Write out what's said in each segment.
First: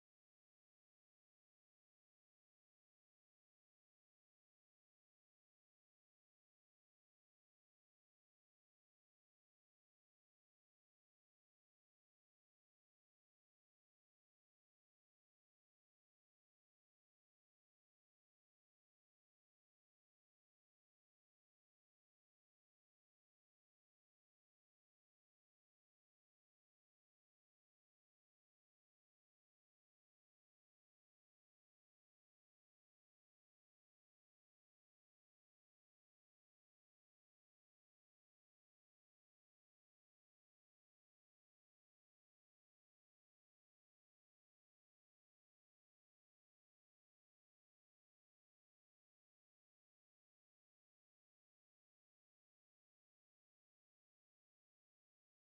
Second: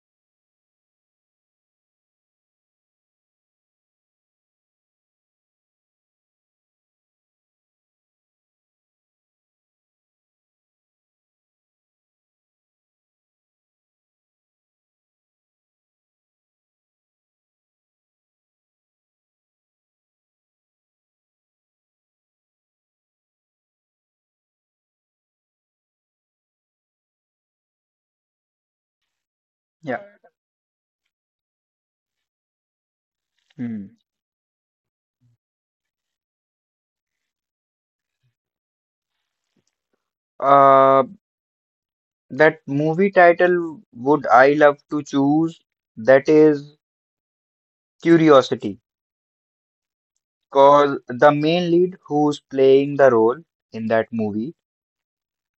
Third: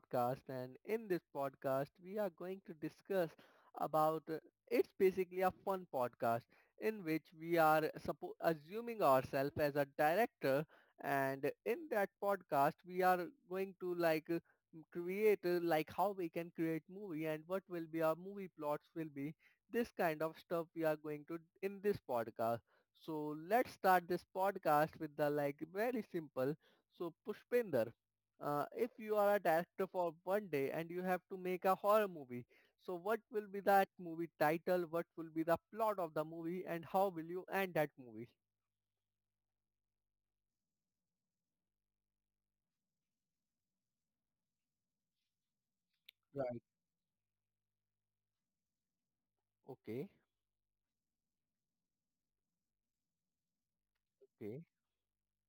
podcast, and in this podcast we are going to discuss about it's basically a fun podcast in which we are assuming ourselves as a director. And in that podcast we are going to create like how we can create movie and what will be our movie plots will be. This kind of stuff we are going to in this podcast. So, let's start this podcast with the like very simple. So Pushpinder, if you are a director Yeah. for one day and you have to make a horror movie, so what will be Hmm. that movie title? What will be the plot of the movie, and how will you end that movie? Uh, that movie title would I love to choose? That Right. is Curiosity, Okay. because the main lead who's playing the role in that movie, Okay.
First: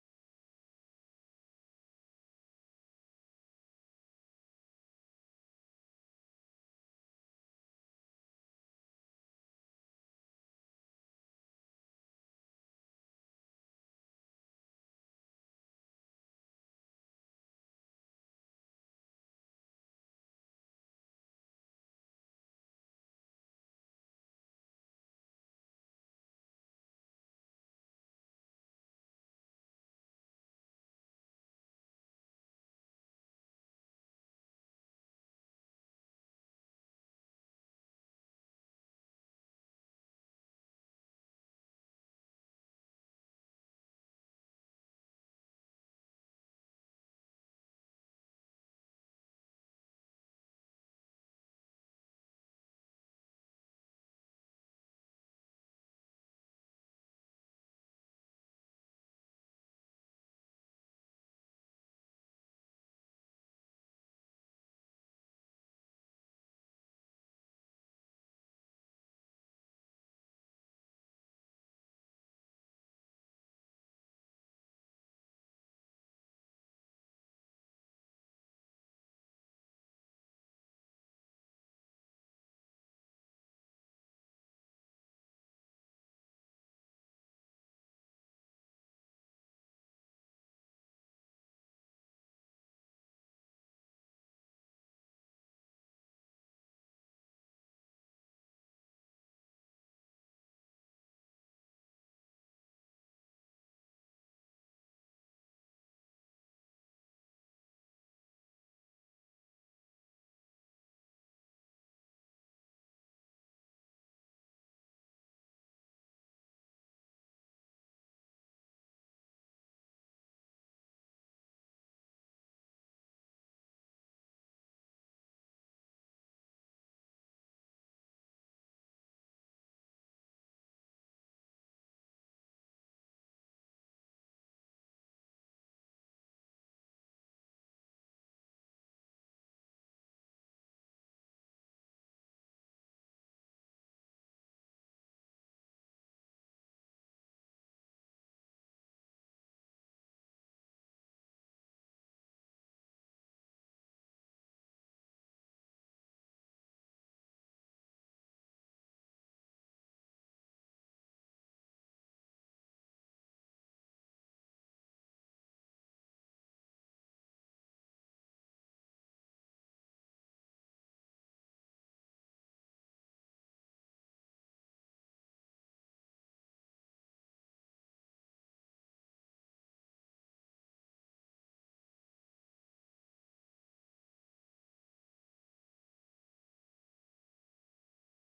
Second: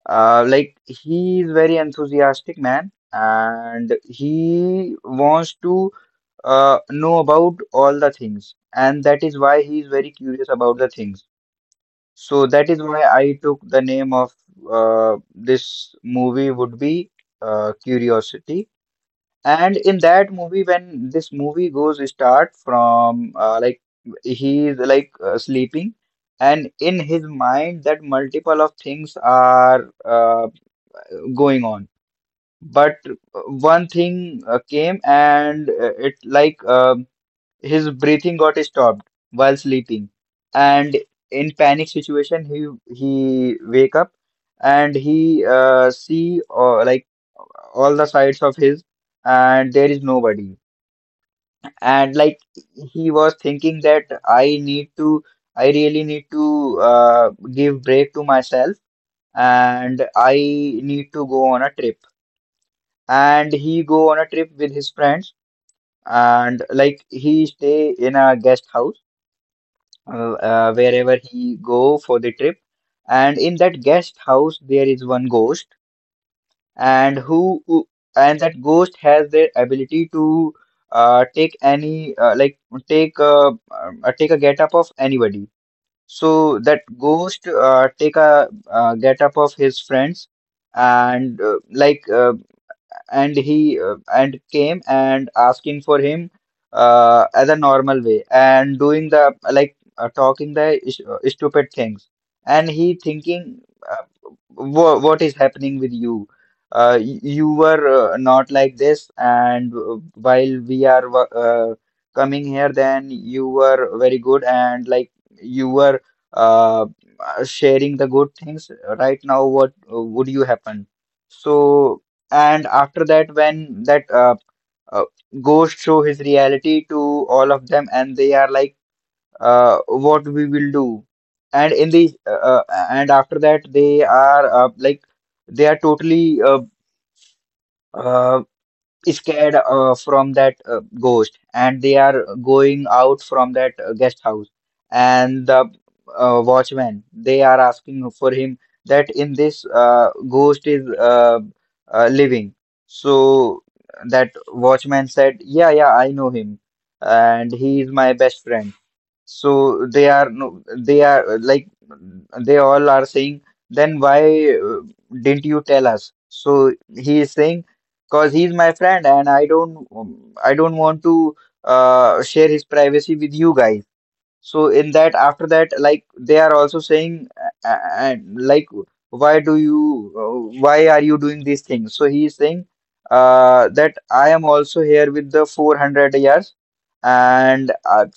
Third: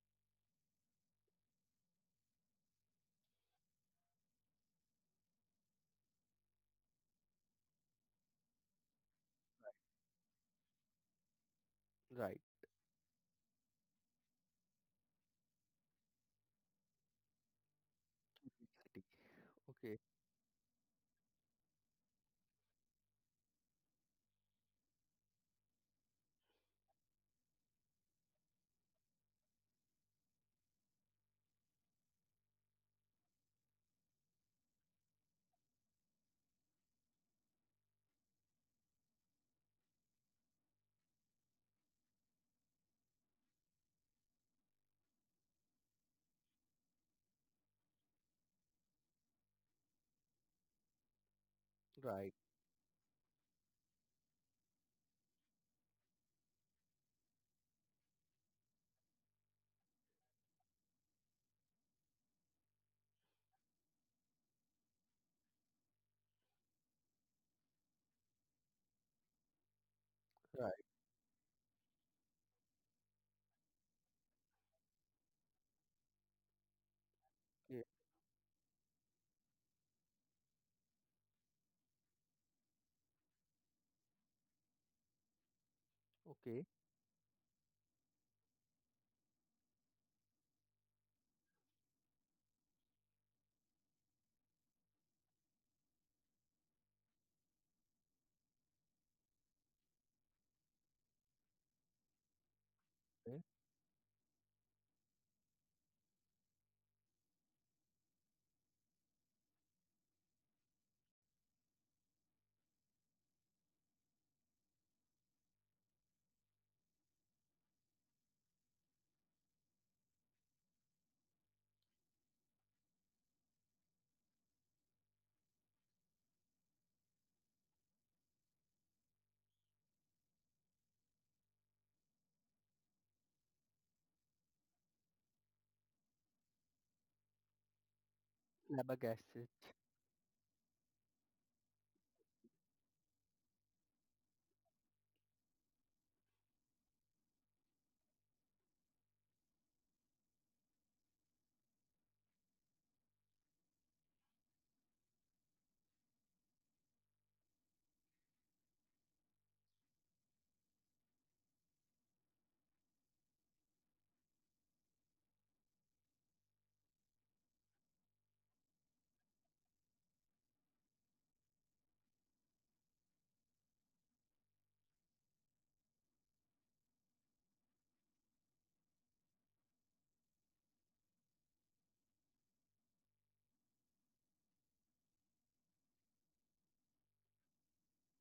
like he's very enthusiastic man, and he wants to know about all the things, and that is why he's very curious about the things. Right. So that is why I took the name of this movie would be Curiosity. Exactly. And Okay. in that movie, when this movie goes start from like he is like sleeping, and in his mind that multiple of things are going on. But one thing came and it like his breathing got stopped while sleeping, and in panic situation he wake up and he see like all the sides of his, and there is nobody. And Right. like he was thinking that I really need to give break to myself, and I need to go on a trip. And he go on a trip with his friends, and like he stay in a guest house Right. Wherever he go for the trip. And in that guest house, there is one ghost and Yeah. And that ghost has the ability to take any like take take a getup of anybody. So Okay. that ghost take a get of his friends, and uh, like uh, and came and asking for him as a normal way and doing the stupid things, and he Okay. thinking, uh, what is happening with you? You were not like this, and while we are wo- coming here then you were very good and like you were uh, sharing the good things. Right now what would you happen? So and after that, when that uh, ghost show his reality to all of them, and they are like, "What we will do?" And in the uh, uh, and after that, they are like they are totally uh, Flabbergasted. scared from that ghost, and they are going out from that guest house, and the watchman they are asking for him that in this ghost is living. So that watchman said, "Yeah, yeah, I know him, and he is my best friend." So they are no, they are like they all are saying, "Then why didn't you tell us?" So he is saying, "Cause he's my friend and I don't want to share his privacy with you guys." So in that, after that, like they are also saying, uh, uh, like, "Why do you, why are you doing these things?" So he is saying, "That I am also here with the 400 yards, and uh,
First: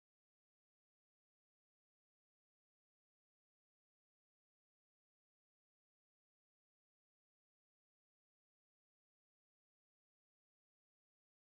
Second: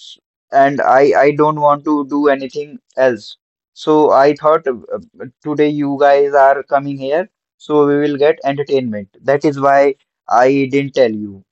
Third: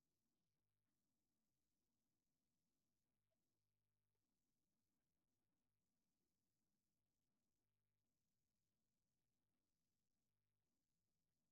and I I don't want to do anything else. So I thought today you guys are coming here, so we will get entertainment. That is why I didn't tell you."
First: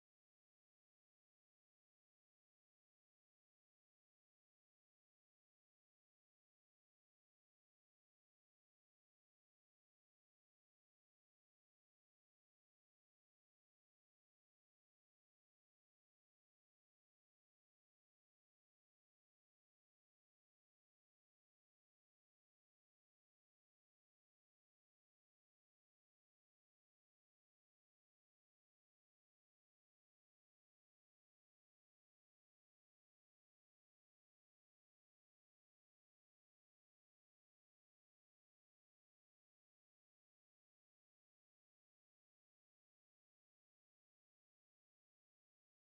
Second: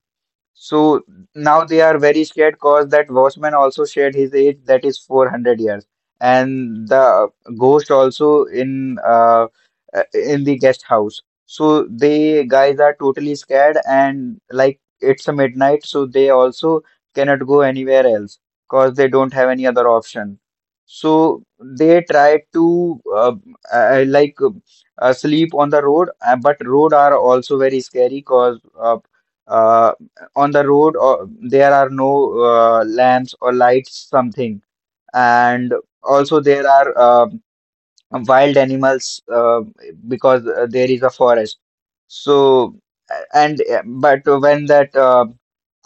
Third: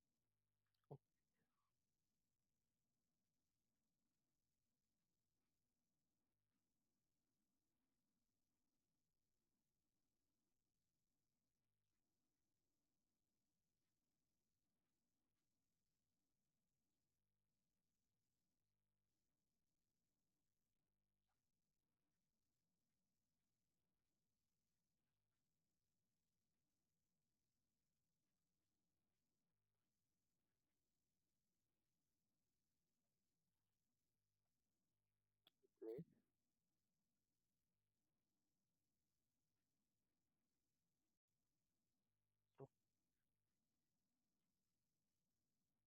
So now they are very scared because that watchman also shared his age, that is 400 years. And the ghost also in the guest house. So they guys are totally scared, and like it's a midnight, so they also cannot go anywhere else because they don't have any other option. So they try to uh, like sleep on the road, but road are also very scary because uh, on the road or there are no lamps or lights something, and Okay. also there are wild animals because there is a forest. So a- and but when that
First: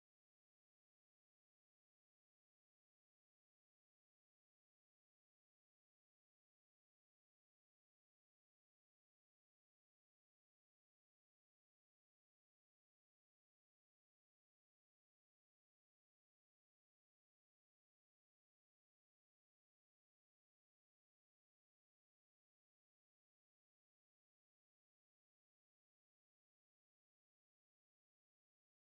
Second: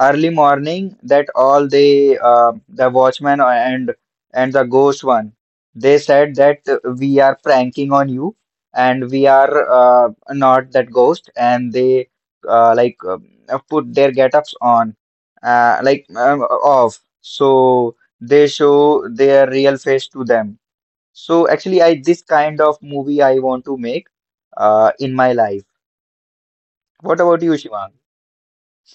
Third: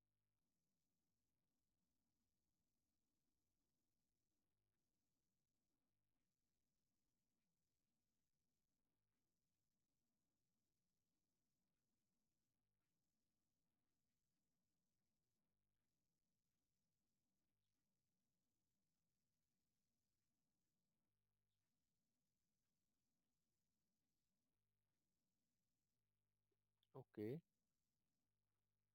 early morning, that all the watchman and the ghost one, they said that "We are pranking on you, and we are not that ghost," and they uh, like uh, put their get-ups on like off, so they show their real face to them. So actually, I this kind of movie I want to make in my life. What Okay. about you, Shivang?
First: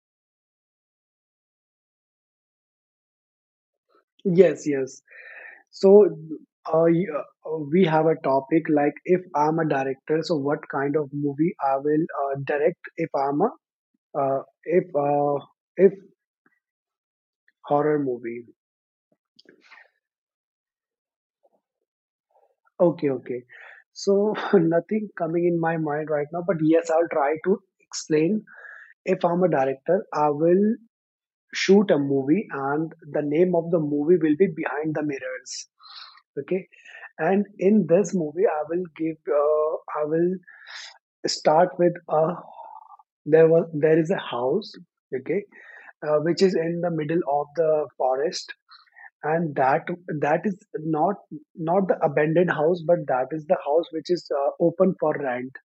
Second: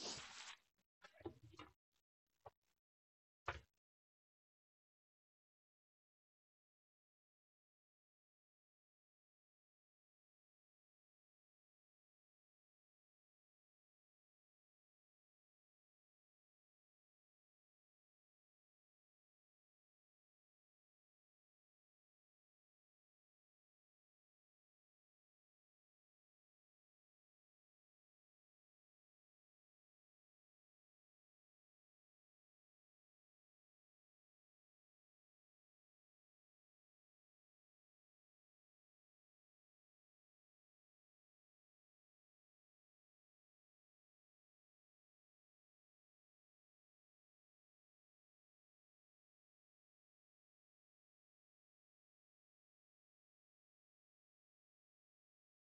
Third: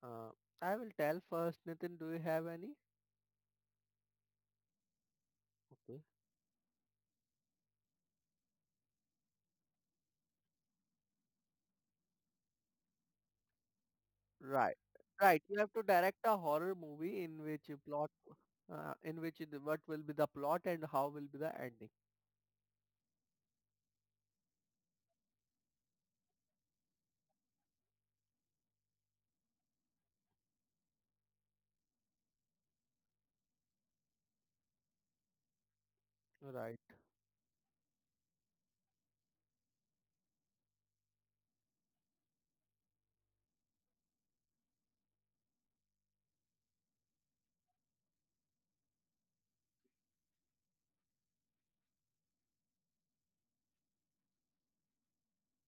Uh, I will tell first. Nathan, do you have any? Yes, yes. So, we have a topic like if I'm a director, so what kind of movie I will direct if I'm a uh, Right. if Right. uh, You have to if direct a horror movie in which you horror plot, movie. What will be the plot and how will be the ending. Okay, okay. So nothing coming in my mind right now, but yes, I'll try to explain. If I'm a director, I will shoot a movie, and the name of the movie will be Behind the Mirrors. Okay, Right. and in this movie, I will start with a there is a house, okay, which is in the middle of the forest, and that is not the abandoned house, but that is the house which is open for rent,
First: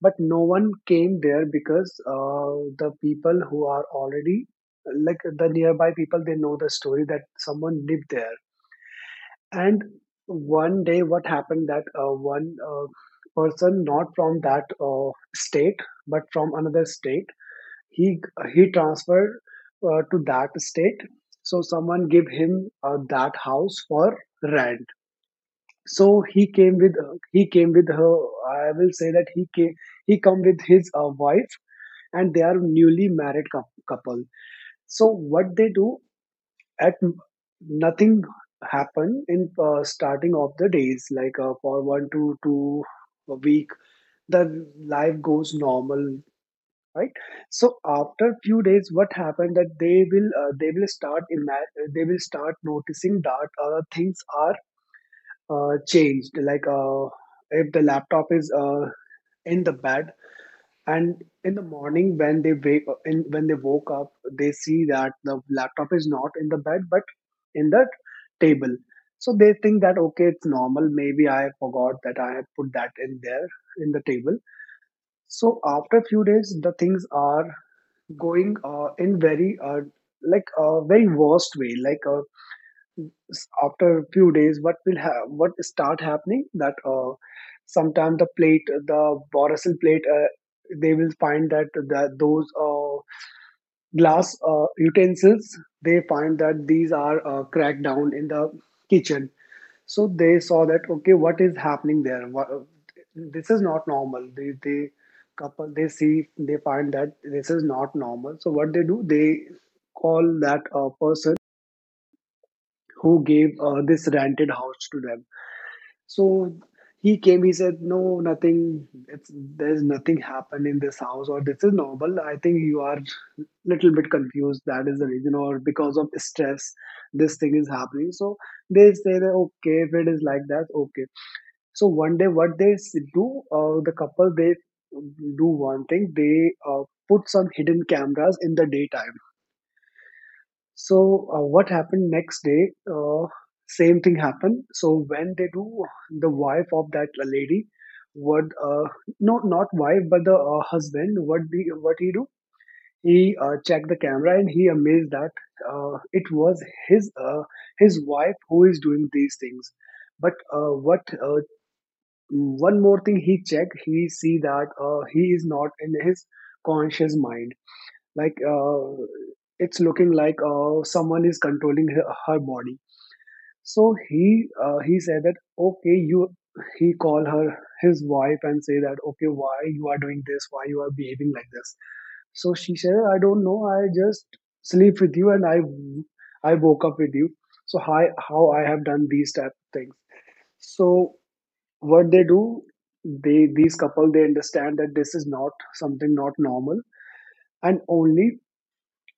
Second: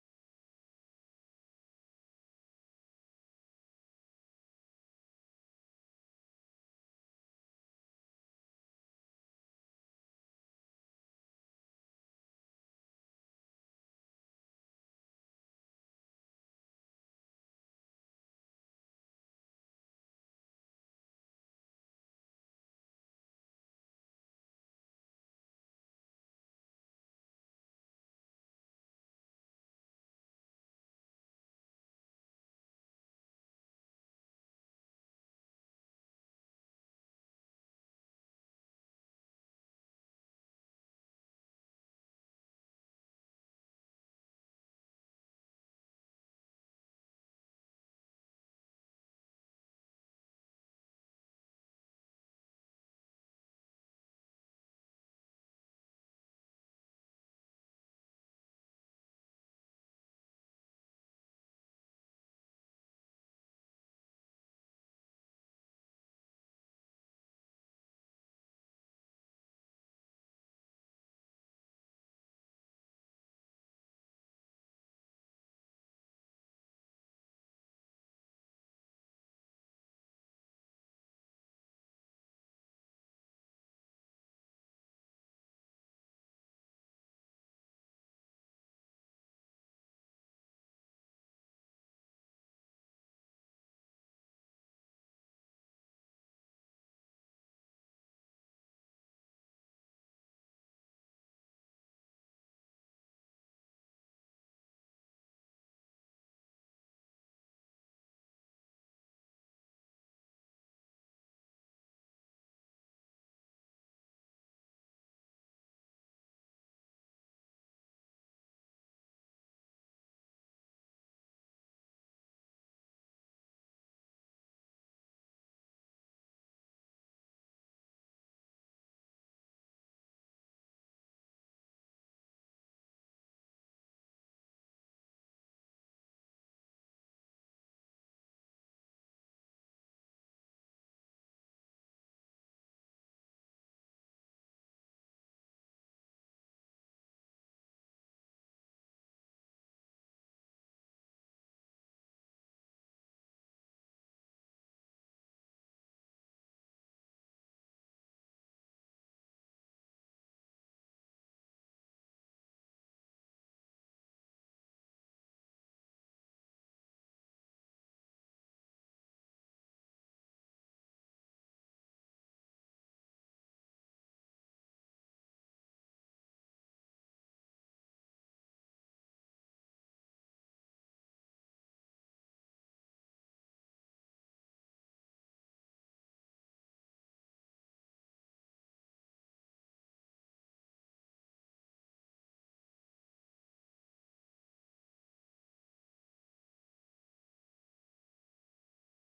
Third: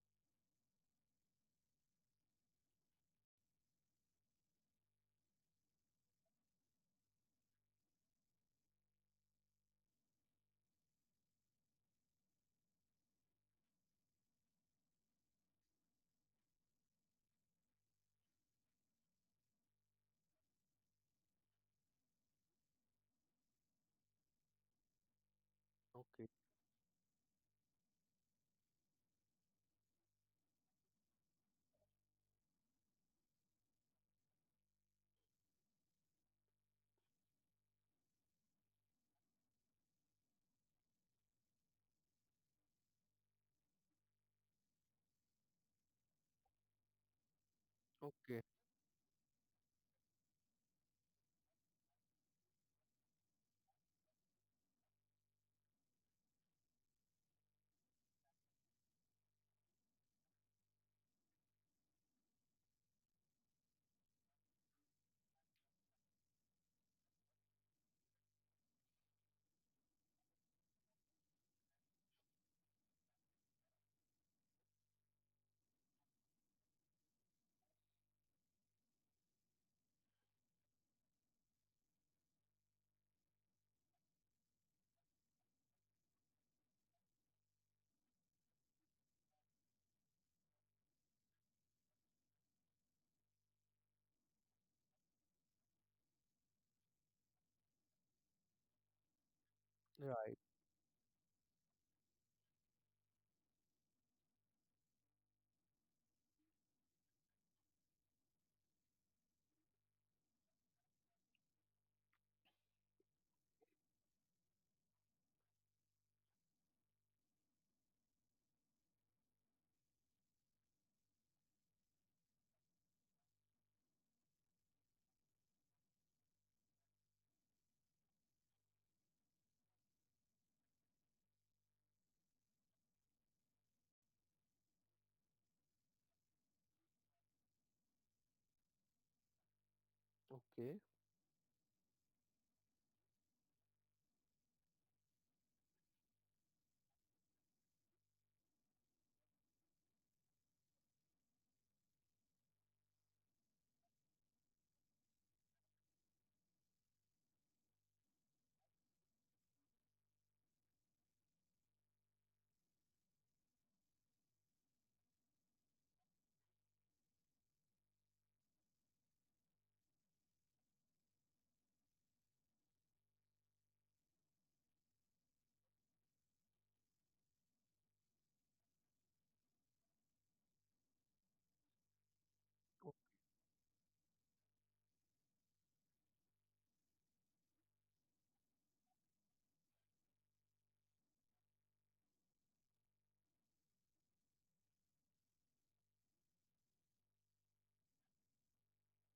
but no one came there because the people who are already, like, the nearby people, they know the story that someone lived there. And one day what happened that one person, not from that state but from another state, he he transferred to that state. So someone gave him that house for rent. So Okay. he came with he came with her. I will say that he come with his wife, and they are newly married couple. So what they do at, nothing happen in starting of the days, like, for one to two a week, the life goes normal, right? So after Okay. few days what happened that they will they will start noticing that things are changed, like, if the laptop is in the bed, and in the morning when when they woke up, they see that the laptop is not in the bed but in the table. So they think that okay, it's normal, maybe I forgot that I have put that in there, in the table. So after few days the things are going in very like a very worst way, like, after a few days what will have what start happening that sometime the plate, the borasil plate, they will find that, that those glass utensils, they find that these are cracked down in the kitchen. So Right. they saw that okay, what is happening there, what, this is not normal. They couple, they see, they find that this is not normal. So what they do, they call that person who gave this rented house to them. So he came, he said no, nothing, it's there's nothing happened in this house, or this is normal, I think you are little bit confused, that is the reason, or because of stress this thing is happening. So they say that okay, if it is like that, okay. So one day, what they s- do, the couple, they do one thing. They put some hidden cameras in the daytime. Okay. So what happened next day? Same thing happened. So when they do, the wife of that lady what? No, not wife, but the husband, what he do? He checked the camera and he amazed that it was his wife who is doing these things. But what one more thing he check, he see that he is not in his conscious mind. Like, it's looking like someone is controlling her body. So he said that okay, you, he call her, his wife, and say that okay, why you are doing this? Why you are behaving like this? So she said, I don't know. I just sleep with you and I woke up with you. So how I have done these type of things. So what they do, they these couple, they understand that this is not something, not normal, and only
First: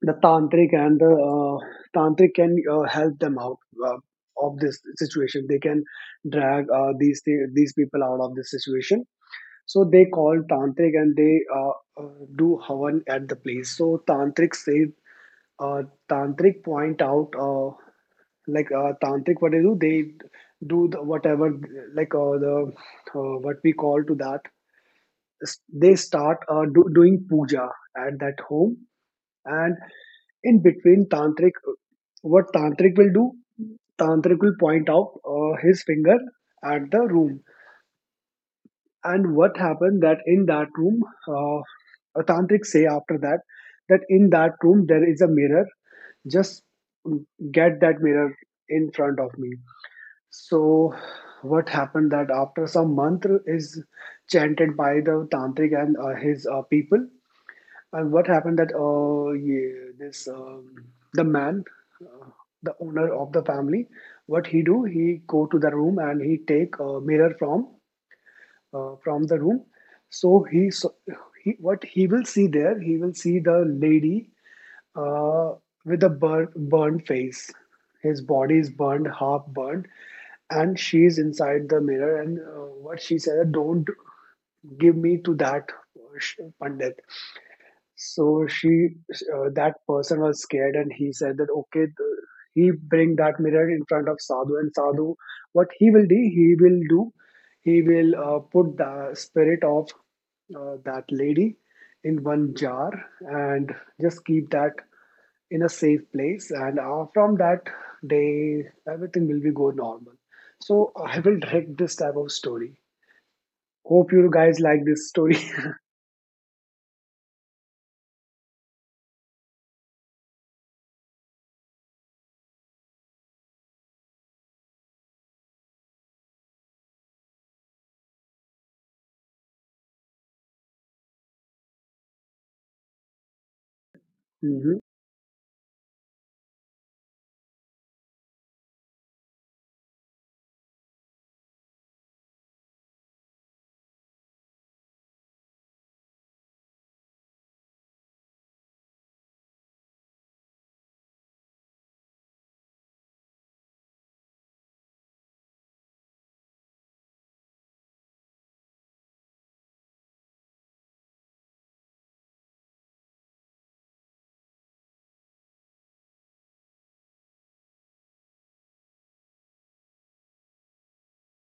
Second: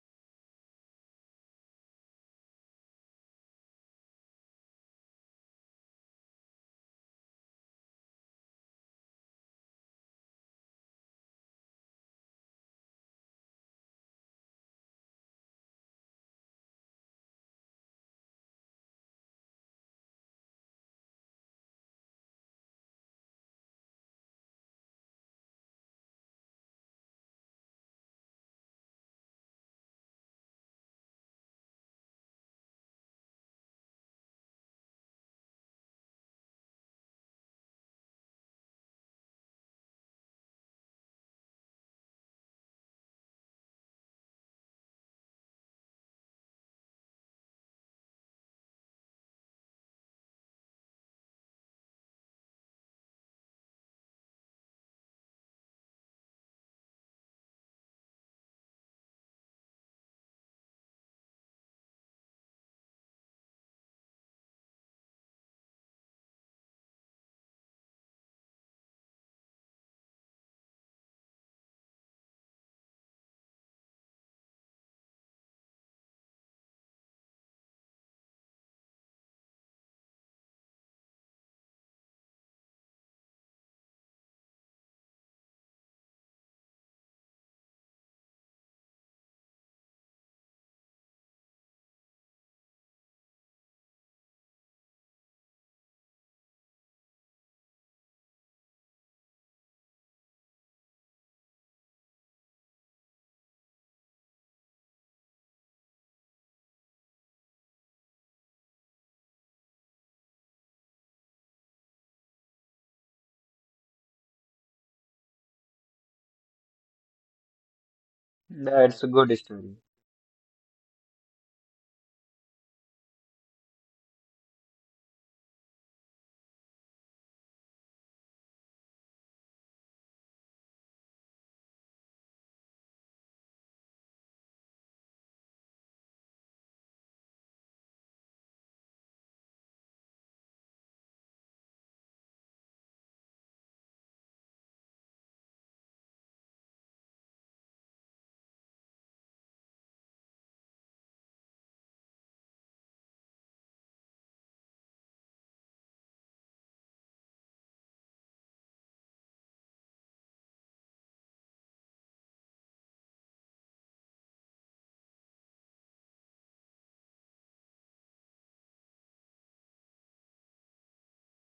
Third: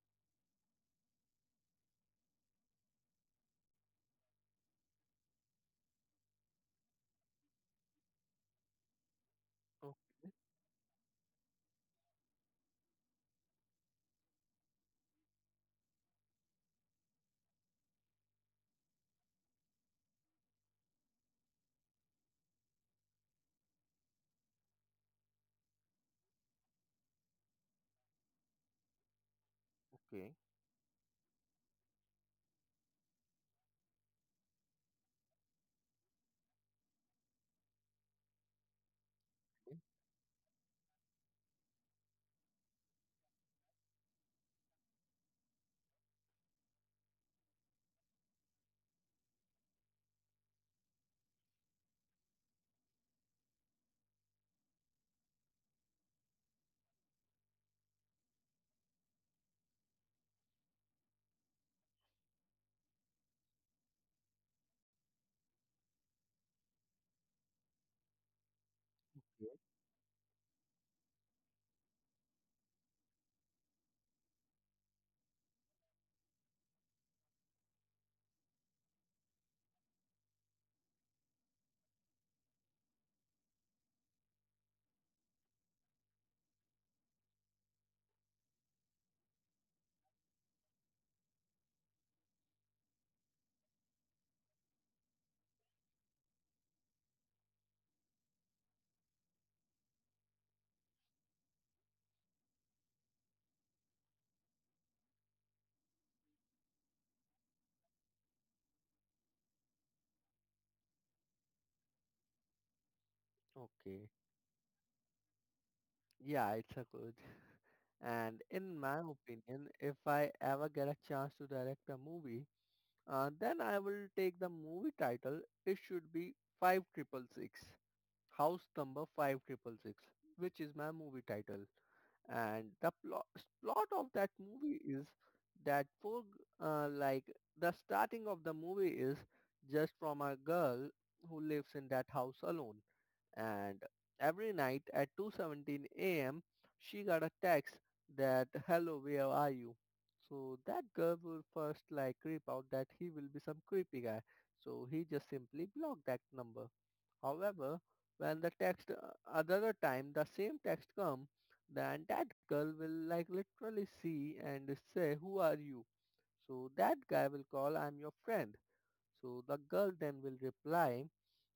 the tantric can help them out uh, of this situation, they can drag these people out of this situation. So Oh, they call tantric, and they do havan at the place. So uh, tantric point out, tantric, what they do, they do the, whatever, like the what we call to that, they start doing puja at that home. And okay. in between tantric, what tantric will do, tantric will point out his finger at the room. And what happened that in that room, uh, a tantric say after that that in that room there is a mirror, just get that mirror in front of me. So what happened that after some mantra is chanted by the tantric and his people. And what happened that yeah this the man, uh, the owner of the family, what he do? He go to the room and he take a mirror from the Okay. room. So he, what he will see there? He will see the lady uh with a burned face. His body is burned, half burned, and she is inside the mirror. And what she said, don't give me to that pandit. So she, that person was scared, and he said that he bring that mirror in front of Sadhu, and Sadhu, what he will do, he will put the spirit of that lady in one jar, and just keep that in a safe place, and from that day, everything will be go normal. So I will direct this type of story. Okay. Hope you guys like this story. Yeah, it's a good. And in my That's a good opinion, story. if I ever get a chance to direct a movie, then I will take the movie title. It should be five triple six. House number five triple six, which is my movie title. And the plot of that hmm movie is that poor g- like the starting of the movie is just from a girl who lives in that house alone, and every night at 2:17 a.m. she got a text that hello, where are you. So that girl will first like creep out that he will be some creepy guy, so he just simply blocked that number. However, when the text another time the same text come, then that girl will like literally see and say, who are you? So that guy will call, I'm your friend. So the girl then will reply,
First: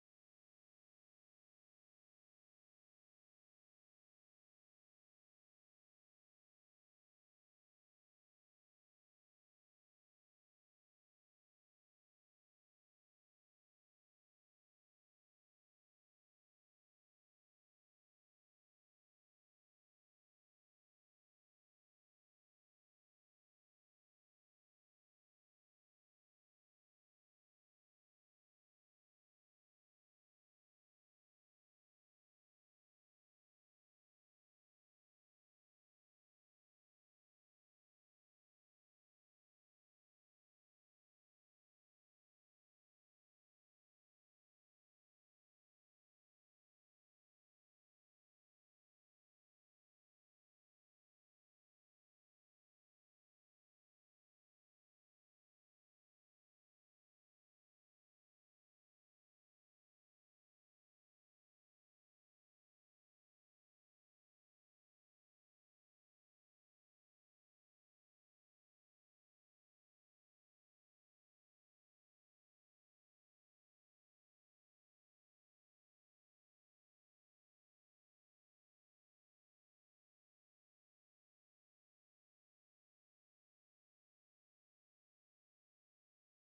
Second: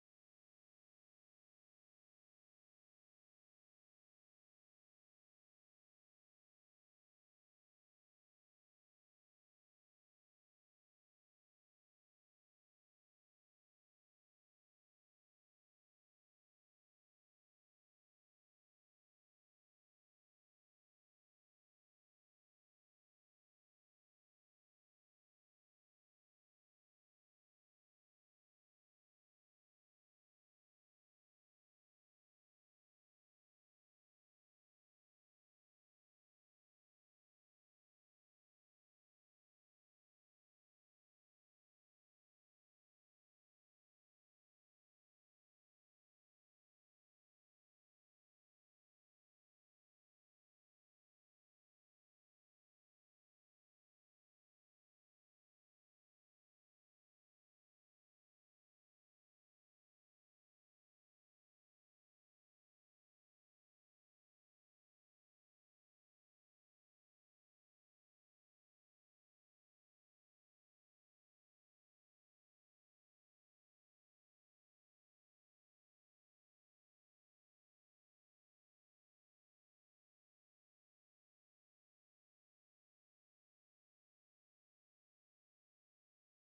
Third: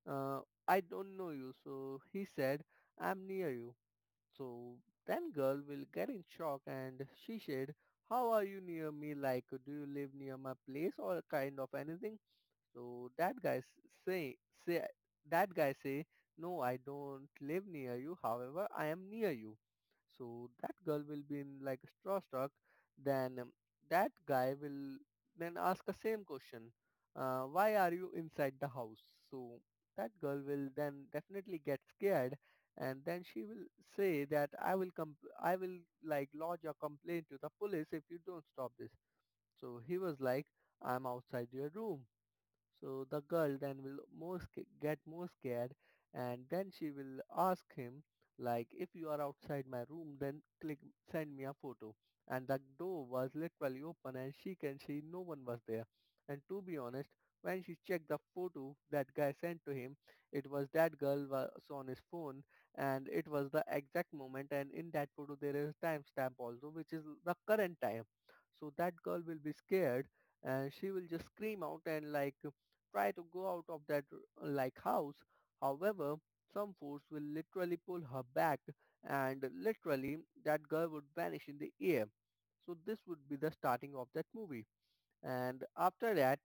uh, I don't know you. So he said, I'm near you. So then girl will get in shock and she said, how are you near me? Like, do you live near my place or kind of anything? So say that guy say no, I don't live near you, however I am near you. So that girl will be in like straw struck. Then That guy will then ask the same question, why are you inside the house? So that girl will then definitely get scared, and then she will say that I will com- I will like lodge a complaint to the police if you don't stop this. So he was like, I'm outside your room. So the girl then will get more scared, and then she will ask him, like, if you are outside my room, then click send me a photo. And the door was literally open and she can see no one was there. And to be honest, when she checked the photo that guy sent to him, it was that girl was on his phone, and it was the exact moment, and in that photo there is timestamp also, which is the current time. So that girl will be scared and she will just scream out and like try to go out of like house. However, some force will literally pull her back, and literally that girl would vanish in the air. So this would be the starting of that movie. And after that,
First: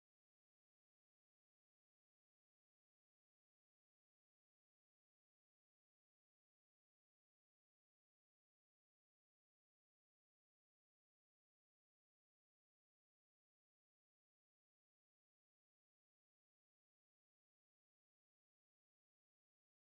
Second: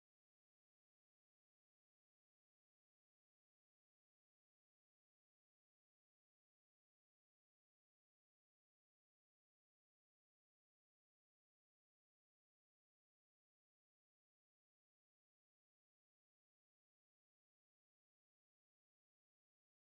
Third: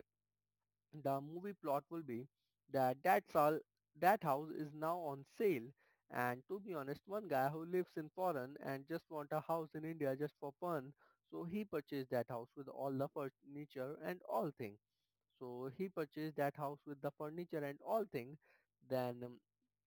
the movie plot will be that that's all, that house is now on sale. And to be honest, one guy who lives in foreign and just want a house in india just for fun, so he purchased that house with all the furniture and all thing. So he purchased that house with the furniture and all thing. then um,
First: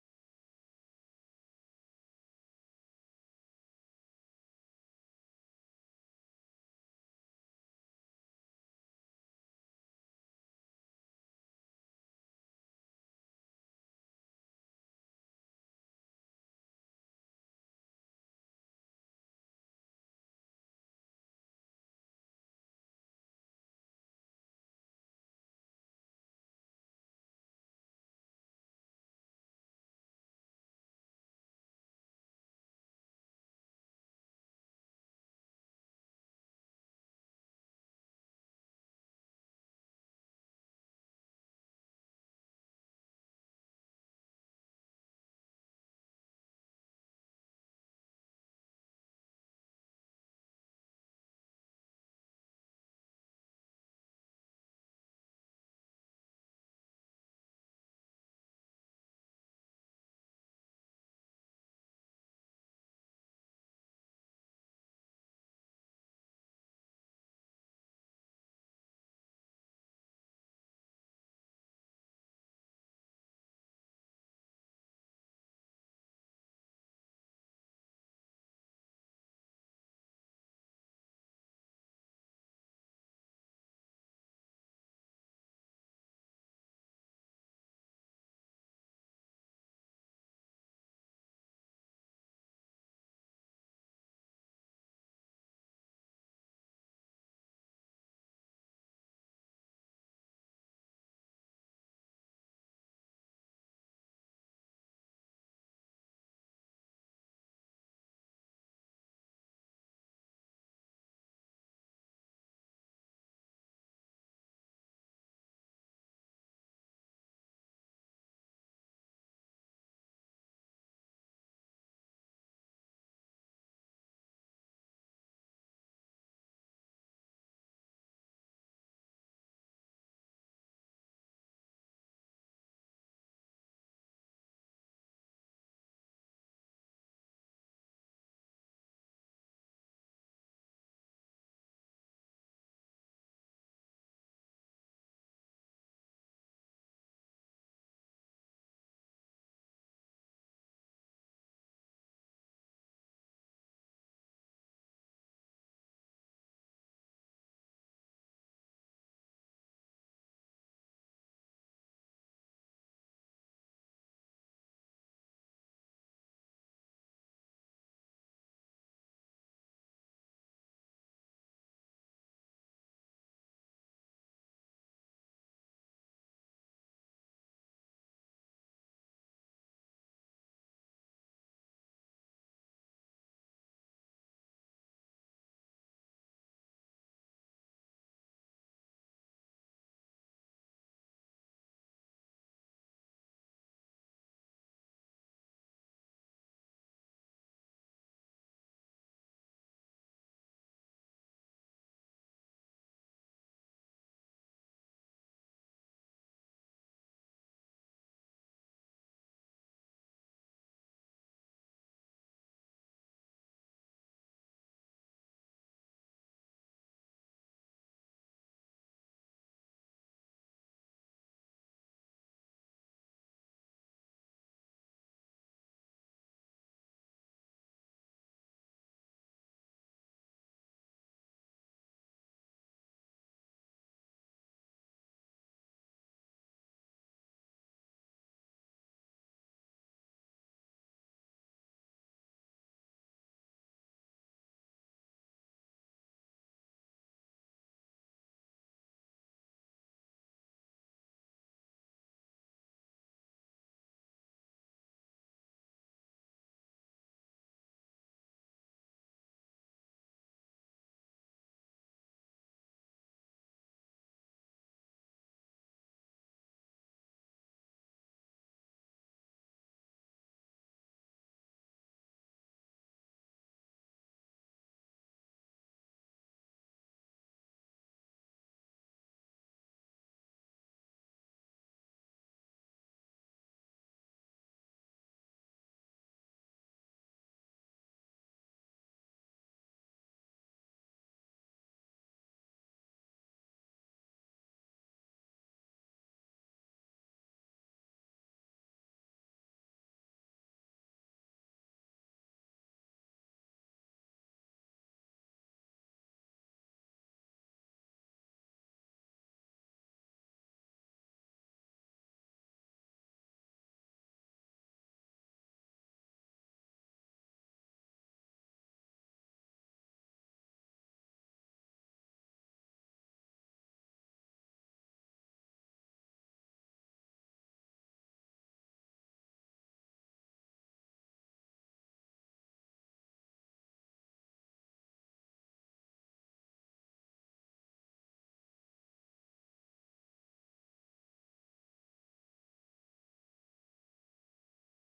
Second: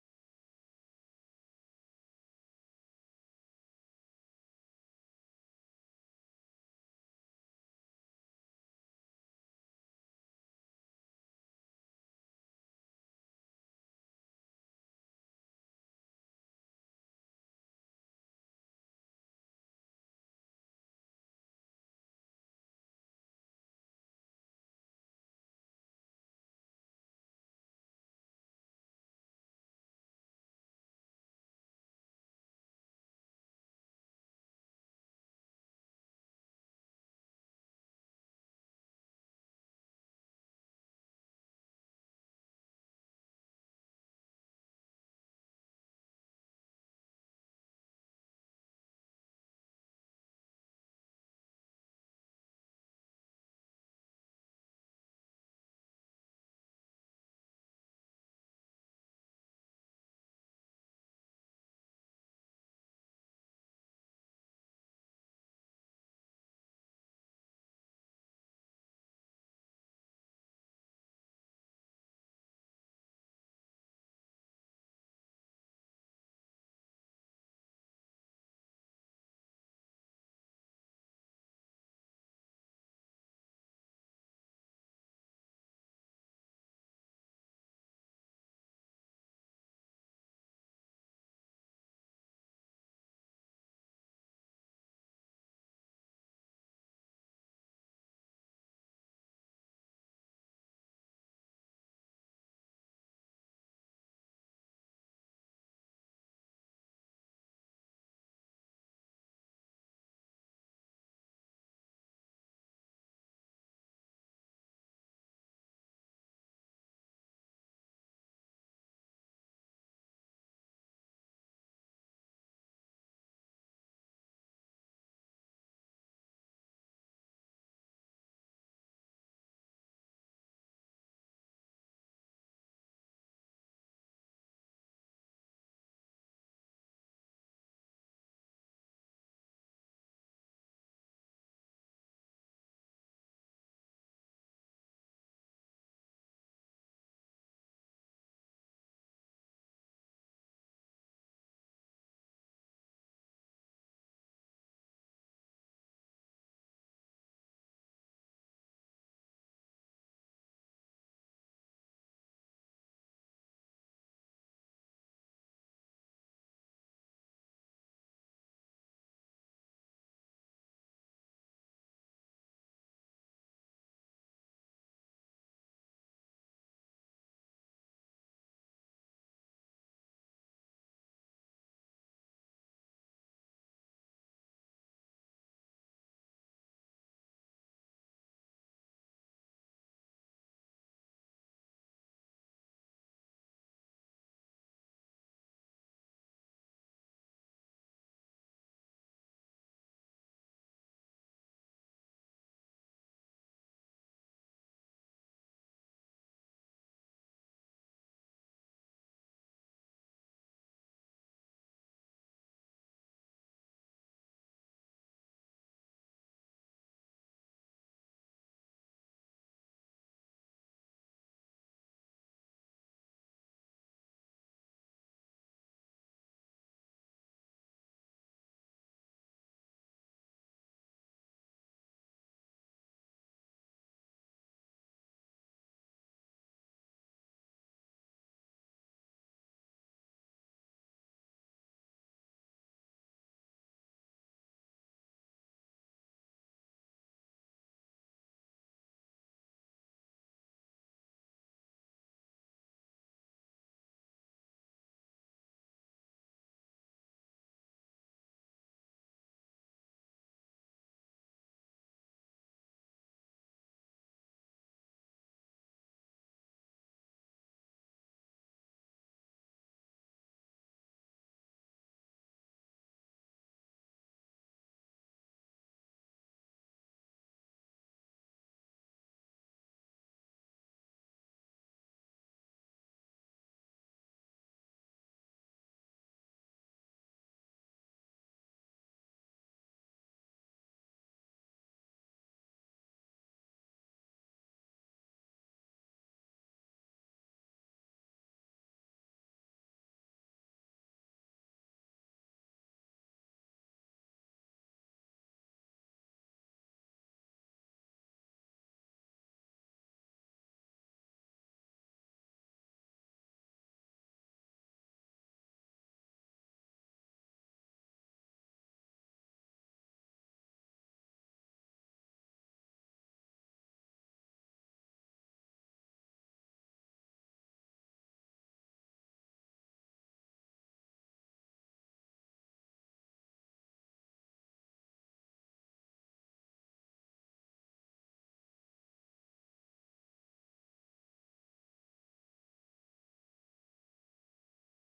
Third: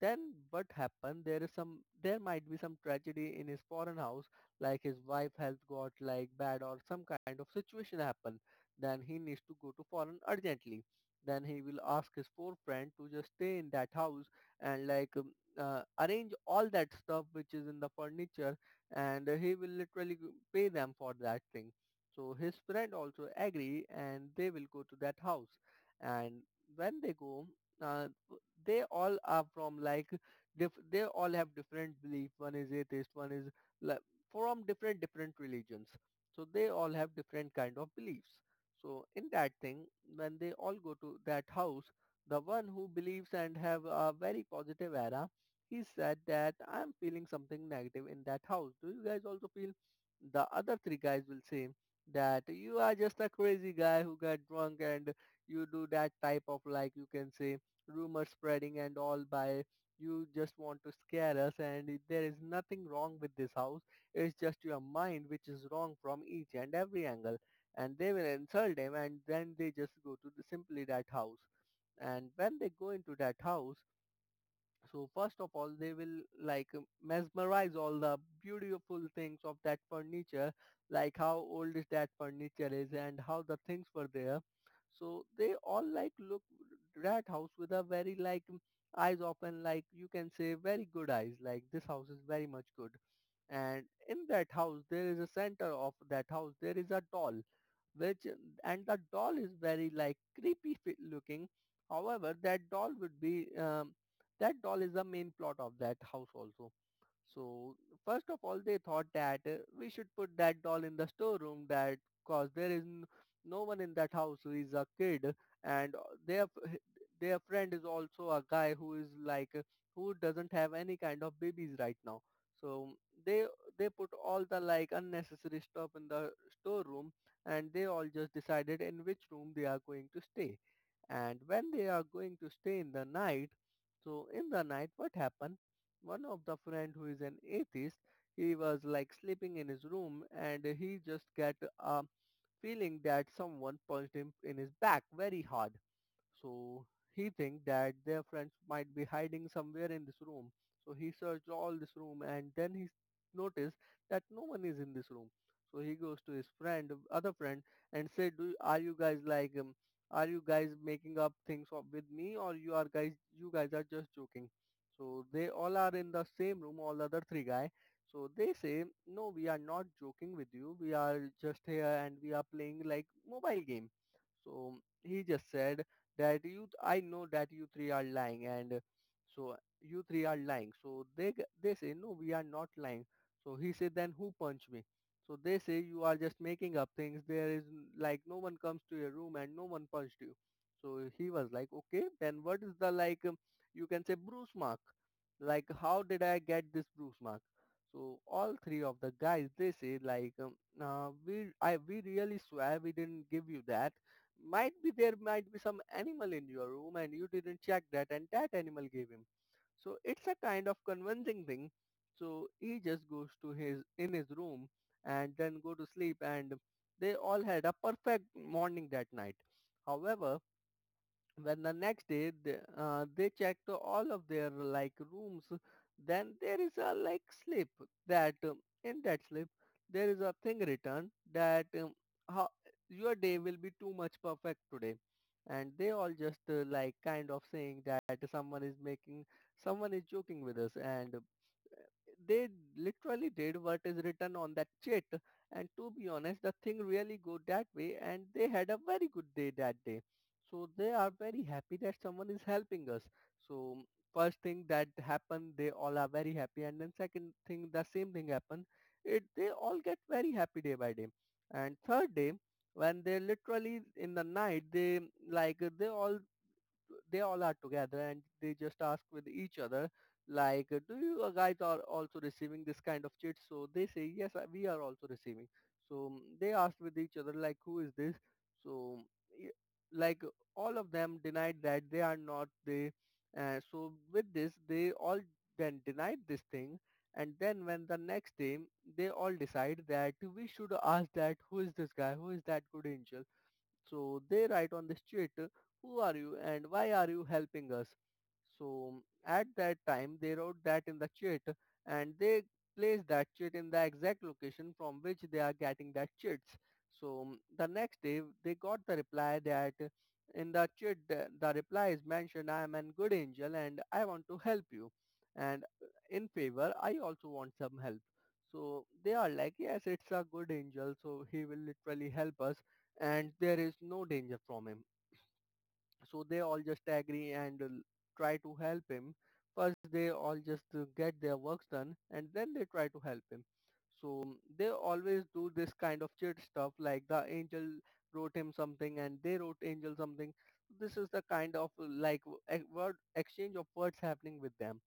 then what happened, there is some there might be some tragedy in his foreign house, like his wife has got like bad or some kind of situation happen. Then he needs to go to foreign urgently. Then he will ask his poor friend to just stay in that house, and arrange all that stuff which is in the furniture, and he will literally pay them for that thing. So his friend also agree, and they will go to that house. And when they go, uh, they all are from like they all have different belief, one is atheist, one is like, from different different religions. So they all have different kind of beliefs. So in that thing, when they all go to that house, the one who believes and have a very positive aura, he said that I'm feeling something negative in that house. Do you guys also feel? The other three guys will say that you are just a crazy guy who got drunk, and you do that type of like you can say rumor spreading and all by, you just want to scare us, and there is nothing wrong with this house. It's just your mind which is wrong from each and every angle. And they will insult him, and then they just go to the, simply that house. And when they go into that house, so first of all they will mesmerize all the beautiful things of that furniture, like how old is that furniture is and how the things were there. So they all like look that house with a very eyes open, like you can say very good eyes, like this house is very much good. And in that house there is a center of that house, there is a doll which, and the doll is very like creepy looking. However, that doll is the main plot of that house also. So first of all, they thought that we should put that doll in the storeroom, that cause no one in that house who is a kid, and their f- h- their friend is also a guy who is who doesn't have any kind of babies right now. So they they put all the like unnecessary stuff in the storeroom, and they all just decided in which room they are going to stay. And when they are going to stay in the night, so in the night, what happened? One of the friend who is an atheist, he was like sleeping in his room, and he just got a feeling that someone punched him in his back very hard. So he think that their friends might be hiding somewhere in this room. So he searched all this room, and then he noticed that no one is in this room. So he goes to his friend, other friend, and said, "Do are you guys are you guys making up things with me, or you are guys, you guys are just joking?" So they all are in the same room, all other three guy. So they say, "No, we are not joking with you. We are just here and we are playing like mobile game." So he just said that you, I know that you 3 are lying, and you 3 are lying. So they say no, we are not lying. So he said, then who punched me? So they say you are just making up things. Like no one comes to your room and no one punched you. So he was like okay, then what is the you can say bruise mark? Like how did I get this bruise mark? So all 3 of the guys they say we really swear we didn't give you that, might be there might be some animal in your room and you didn't check that, and that animal gave him. So it's a kind of convincing thing. So he just goes to his in his room and then go to sleep, and they all had a perfect morning that night. However, when the next day they checked all of their like rooms, then there is a like slip that in that slip there is a thing written that how your day will be too much perfect today. And they all just like kind of saying that someone is making someone is joking with us, and they literally did what is written on that sheet. And to be honest, the thing really go that way, and they had a very good day that day. So they are very happy that someone is helping us. So first thing that happened, they all are very happy, and then second thing, the same thing happened. It they all get very happy day by day, and third day when they literally in the night they, like they all, they all are together and they just ask with each other, like do you guys are also receiving this kind of chit. So they say yes, we are also receiving. So they asked with each other, like who is this. So like uh, all of them denied that they are not they. So with this, they all then denied this thing. And then when the next day, they all decide that we should ask that who is this guy, who is that good angel. So they write on the street, who are you and why are you helping us? So at that time they wrote that in the chit, and they placed that chit in the exact location from which they are getting that chits. So the next day they got the reply that, in the chit, the reply is mentioned, I am a good angel and I want to help you, and in favor I also want some help. So they are like, yes, it's a good angel, so he will literally help us, and there is no danger from him. So they all just agree and try to help him. First, they all just get their works done and then they try to help him. So they always do this kind of cheat stuff, like the angel wrote him something and they wrote angel something. This is the kind of like word, exchange of words happening with them.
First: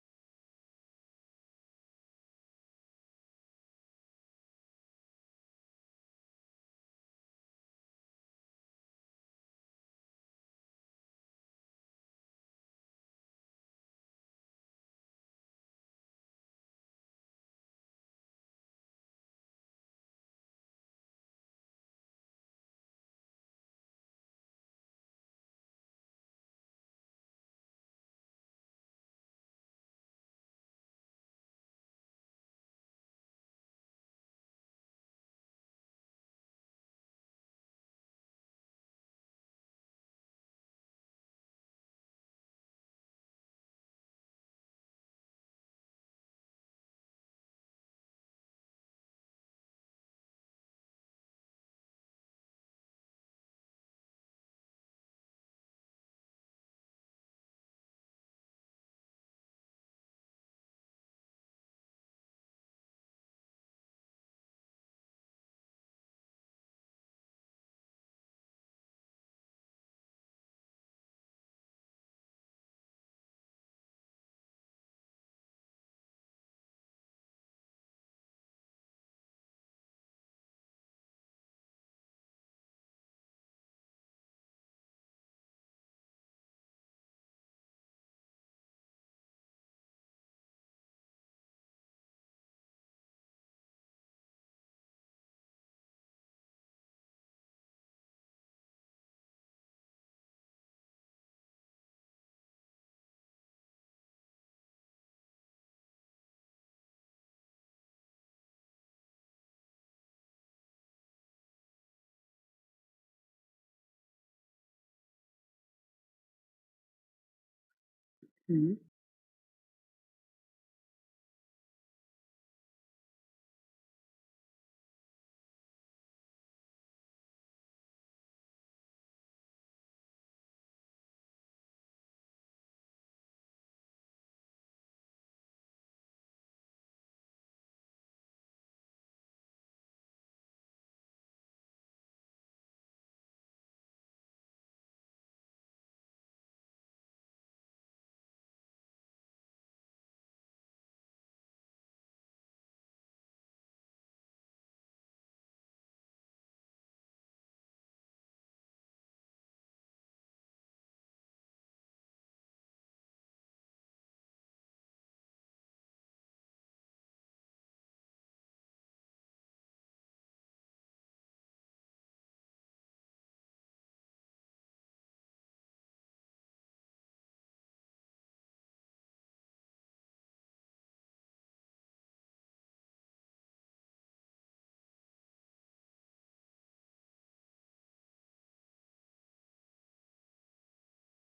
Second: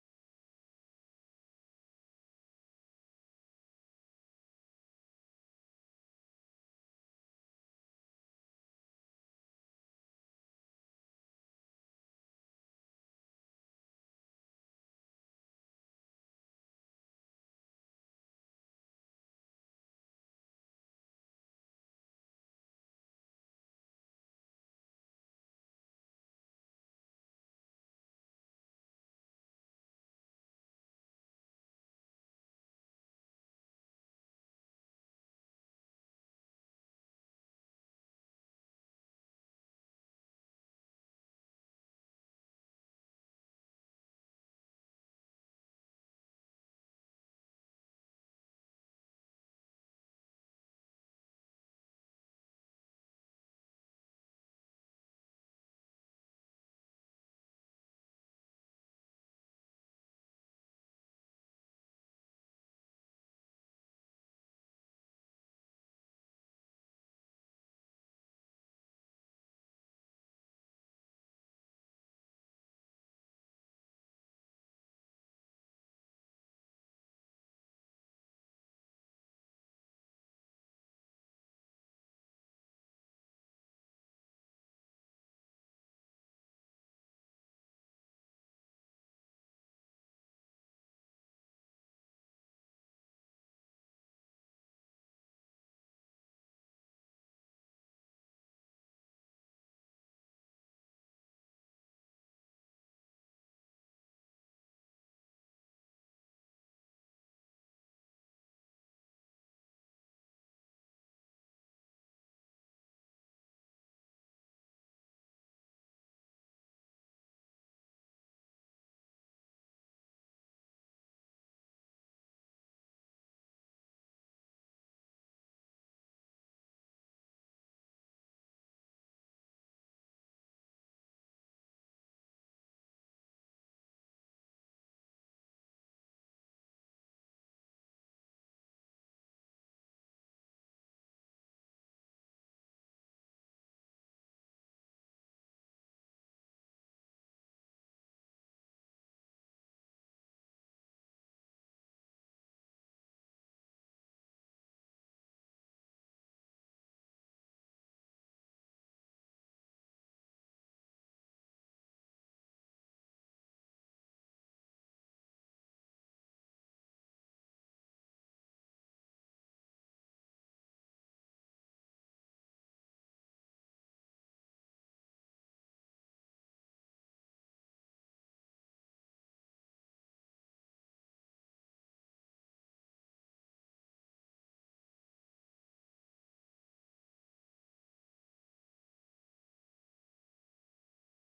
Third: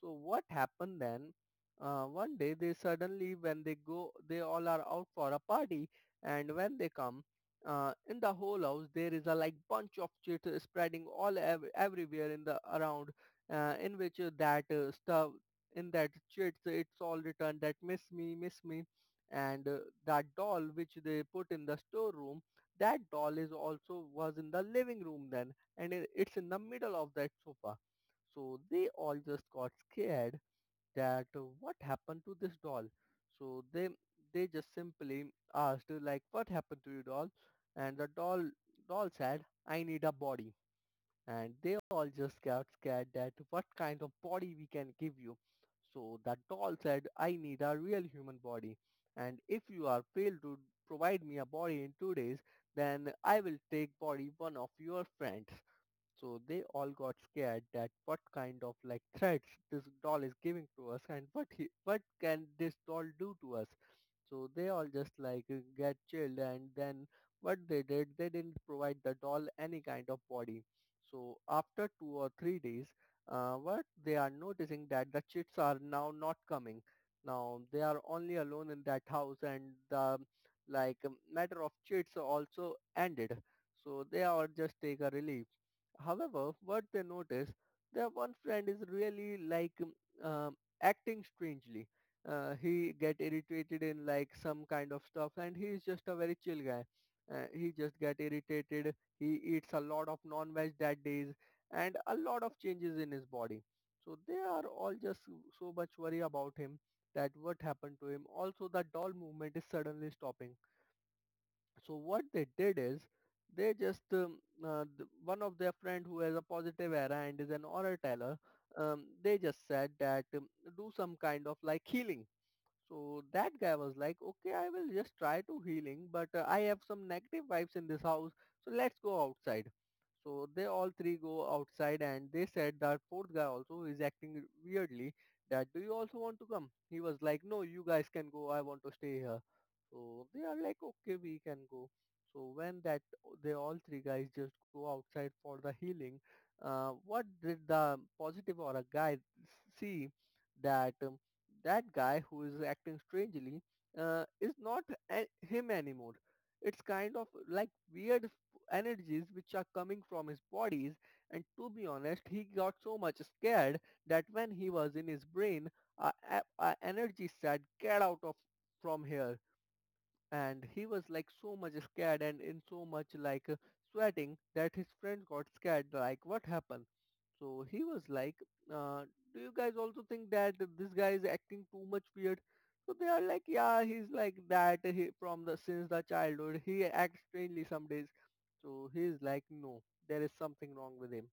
So what happened then? One day they suddenly, when they go, they all are out for a party, and when they come, in the whole house there is a like bunch of shit spreading all everywhere in the around, in which that stuff, in that shit, it's all written that, miss me, miss me. And that doll which they put in the storeroom, that doll is also was in the living room then, and it's in the middle of that sofa. So they all just got scared that what happened to this doll. So they just simply asked like, what happened to your doll? And the doll said, I need a body. And they all just got scared that, what kind of body we can give you. So that doll said, I need a real human body, and if you are failed to provide me a body in 2 days, then I will take body one of your friends. So they all got scared that, what kind of like threats this doll is giving to us, and what he, what can this doll do to us. So they all just like get chilled, and then what they did, they didn't provide the doll any kind of body. So after 2 or 3 days, what they are noticing that the chits are now not coming. Now they are only alone in that house and the like matter of chits also ended. So they all just take a relief. However, what they notice, their one friend is really like um, um, acting strangely. He get irritated in like some kind of stuff, and he is just a very chill guy. He just get irritated. He eats a lot of non-veg that days, and a lot of changes in his body. So they are all just so, so much worry about him, that what happened to him. Also, the doll movement is suddenly stopping, so what they did is they just one of their friend who has a positive aura and is an aura teller. hmm They just said that, do some kind of like healing. So that guy was like, okay, I will just try to healing, but I have some negative vibes in this house, so let's go outside. So they all three go outside, and they said that fourth guy also is acting weirdly, that do you also want to come? He was like, no, you guys can go, I want to stay here. So they are like, okay, we can go. So when that, they all three guys just go outside for the healing, what did the positive or a guy see, that that guy who is acting strangely is not him anymore. It's kind of like weird energies which are coming from his bodies, and to be honest he got so much scared, that when he was in his brain, a energy said, get out of from here. And he was like so much scared and in so much like sweating, that his friend got scared, like what happened. So he was like, uh, do you guys also think that this guy is acting too much weird? So they are like, yeah, he's like that he, from the since the childhood he acts strangely some days. So he's like, no, there is something wrong with him.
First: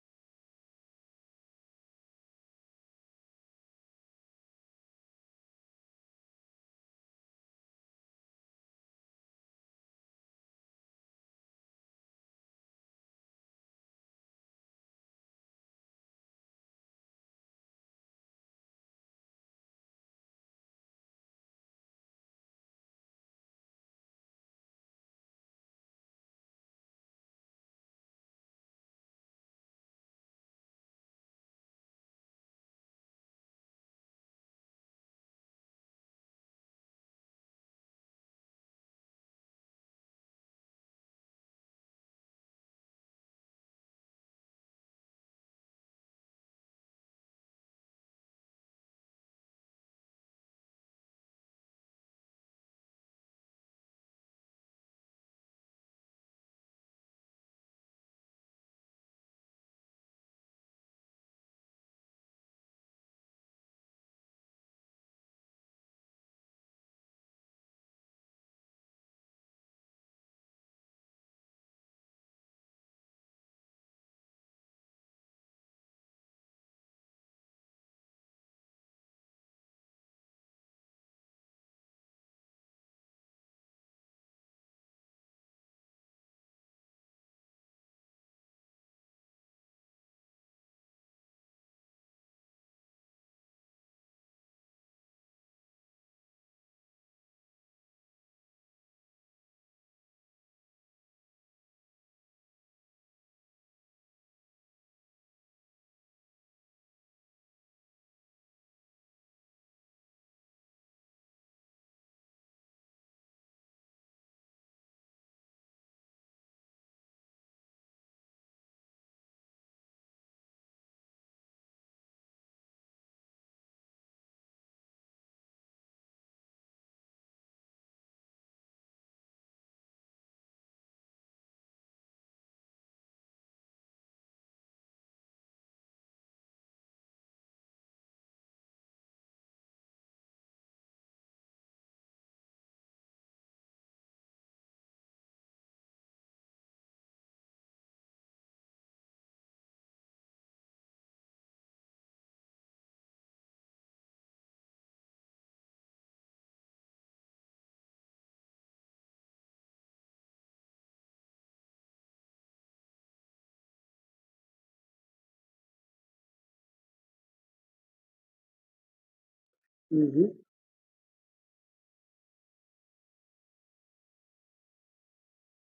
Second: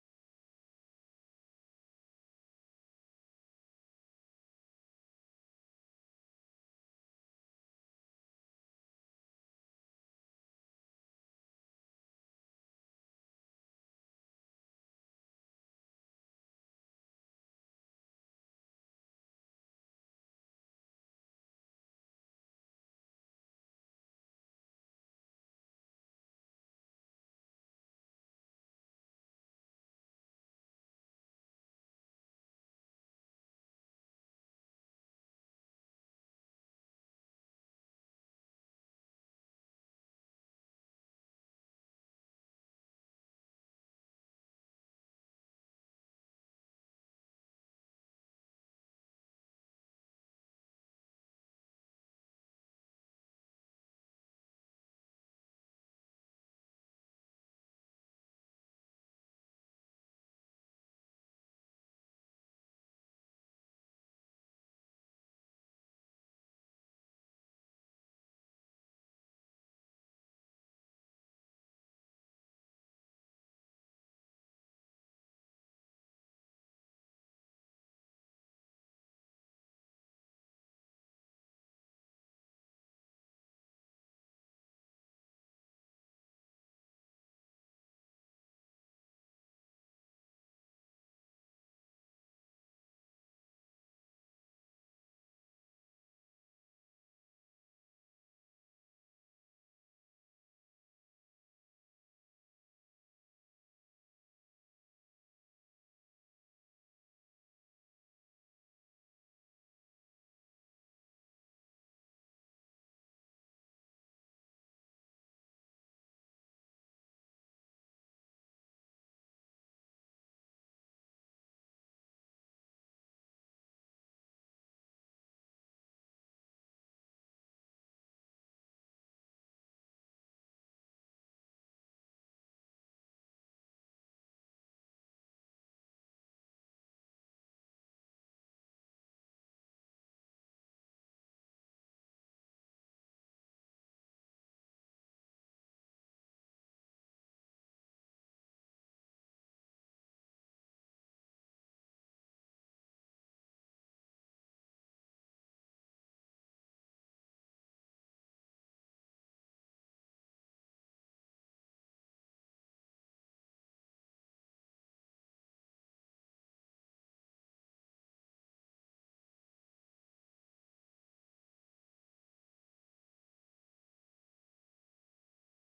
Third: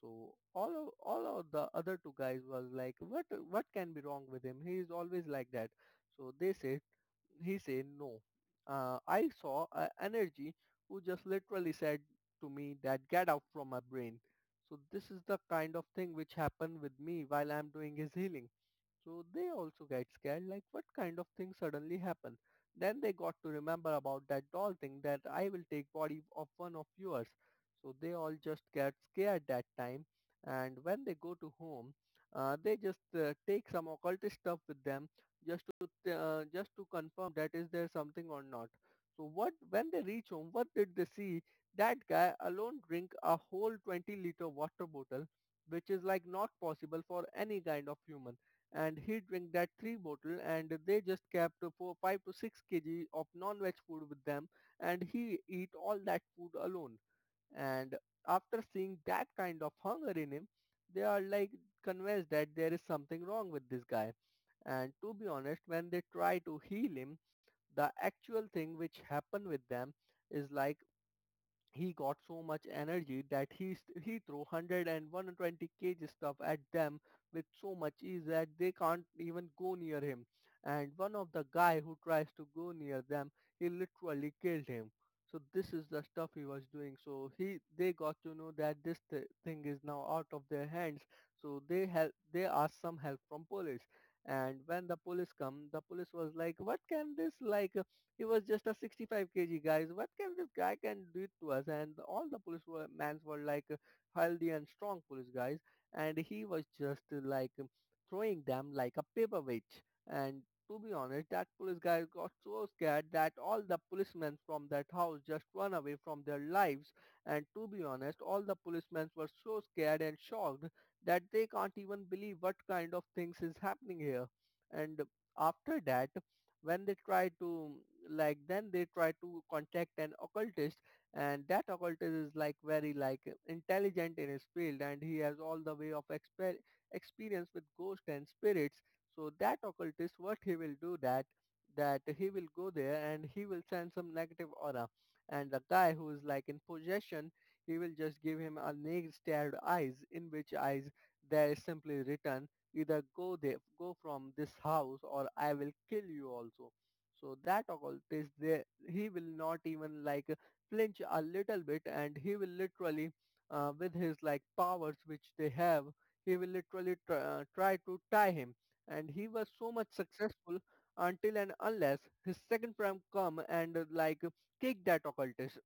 So all of the other two guys was like, what can be wrong with him, he is always like that. So they said, he said no, I saw an energy who just literally said to me that, get out from my brain. So this is the kind of thing which happened with me while I'm doing his healing. So they also get scared, like what kind of thing suddenly happened. Then they got to remember about that doll thing that, I will take body of one of yours. So they all just get scared that time. And when they go to home, they just take some occultist stuff with them, just to just to confirm that is there something or not. So what when they reach home, what did they see? That guy alone drink a whole 20-liter water bottle, which is like not possible for any kind of human, and he drank that three bottle, and they just kept for 5 to 6 kg of non-veg food with them, and he eat all that food alone. And after seeing that kind of hunger in him, they are like convinced that there is something wrong with this guy. And to be honest, when they try to heal him, the actual thing which happened with them is like, he got so much energy that he threw 100 kg stuff at them with so much ease, that they can't even go near him. And one of the guy who tries to go near them, he literally killed him. So this is the stuff he was doing, so he, they got to know that this thing is now out of their hands. So they help, they asked some help from police. And when the police come, the police was like, what can this like he was just a 65 kg guys, what can this guy can do it to us? And all the police were, mans were like healthy and strong police guys, and he was just like throwing them like a paperweight. And to be honest, that police guy got so scared that all the policemen from that house just run away from their lives. And to be honest, all the policemen were so scared and shocked that they can't even believe what kind of things is happening here. And after that, when they try to, like then they try to contact an occultist, and that occultist is like very like intelligent in his field, and he has all the way of experience with ghosts and spirits. So that occultist what he will do that, that he will go there and he will send some negative aura, and the guy who is like in possession, he will just give him a naked stared eyes, in which eyes there is simply written, either go there, go from this house, or I will kill you also. So that occultist there, he will not even like flinch a little bit, and he will literally with his like powers which they have, he will literally try to tie him. And he was so much hmm successful, until and unless his second prime come and like kick that occultist.